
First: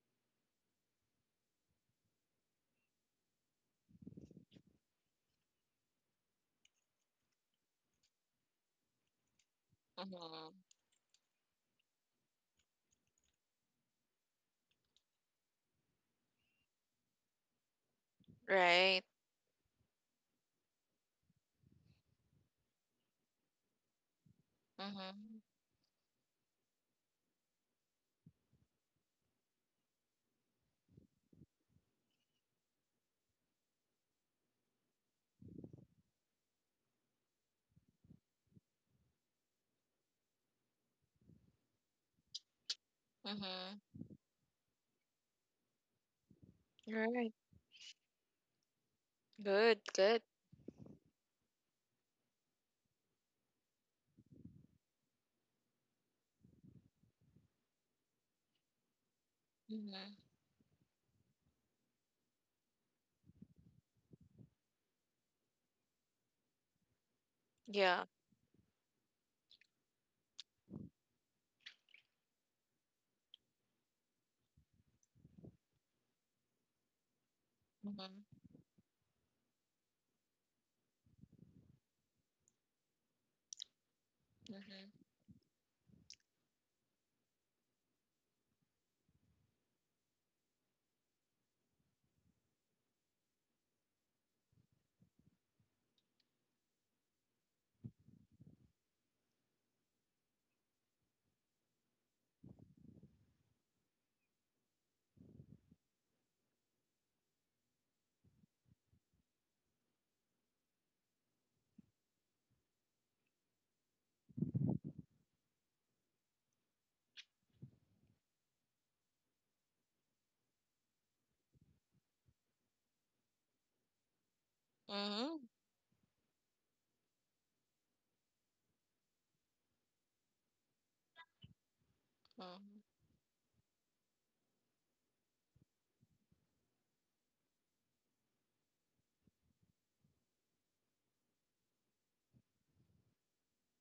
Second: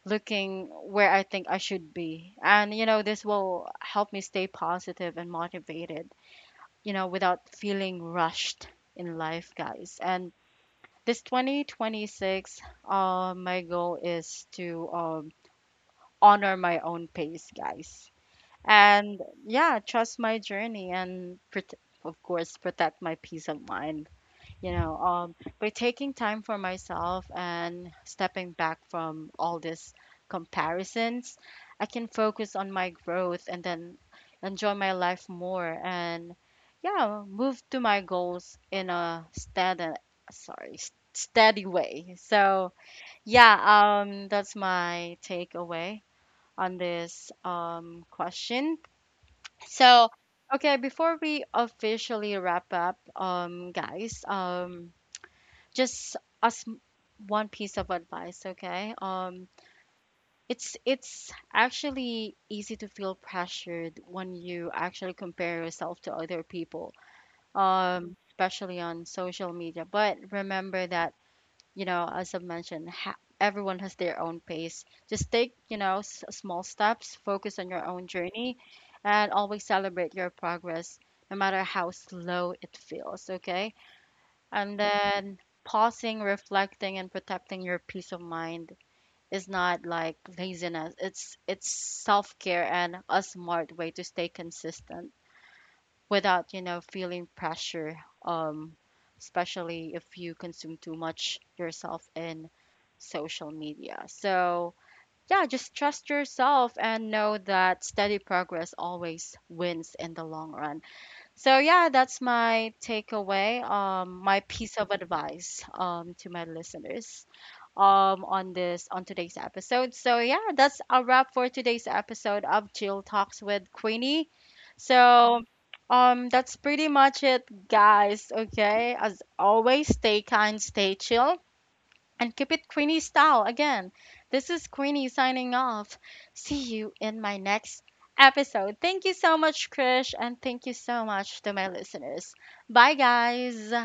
A: looking where I think I should be. And you know, this will help me stay positive and motivated, you know, without feeling rushed in life, guys. And
B: mhm.
A: this 2026, my goal is to honor my own pace, guys.
B: Right.
A: And yeah, trust my journey and of course protect my peace of mind. You know,
B: Mhm,
A: by taking time for myself and stepping back from all these comparisons, I can focus on my growth and then enjoy my life more, and yeah, move to my goals in a steady, sorry, steady way. So
B: mhm.
A: yeah, that's my takeaway on
B: Right.
A: this question.
B: Good,
A: So,
B: good.
A: okay, before we officially wrap up, guys, just us one piece of advice, okay?
B: Mhm.
A: It's actually easy to feel pressured when you actually compare yourself to other people,
B: Yeah.
A: especially on social media. But remember that, you know, as I mentioned, everyone has their own pace. Just take, you know, small steps, focus on your own
B: Mhm,
A: journey, and always celebrate your progress, no matter how slow it feels, okay? And
B: mhm,
A: then pausing, reflecting, and protecting your peace of mind is not like laziness. It's self-care and a smart way to stay consistent without, you know, feeling pressure, um especially if you consume too much yourself in social media. So yeah, just trust yourself and know that steady progress always wins in the long run. So yeah, that's my takeaway, my piece of advice, to my listeners, on today's episode. So yeah, that's a wrap for today's episode of Jill Talks with Queenie. So,
B: mhm,
A: that's pretty much it, guys. Okay, as always, stay kind, stay chill, and keep it
B: mhm.
A: Queenie style again. This is Queenie signing off. See you in my next episode. Thank you so much, Krish, and thank you so much to my listeners. Bye, guys.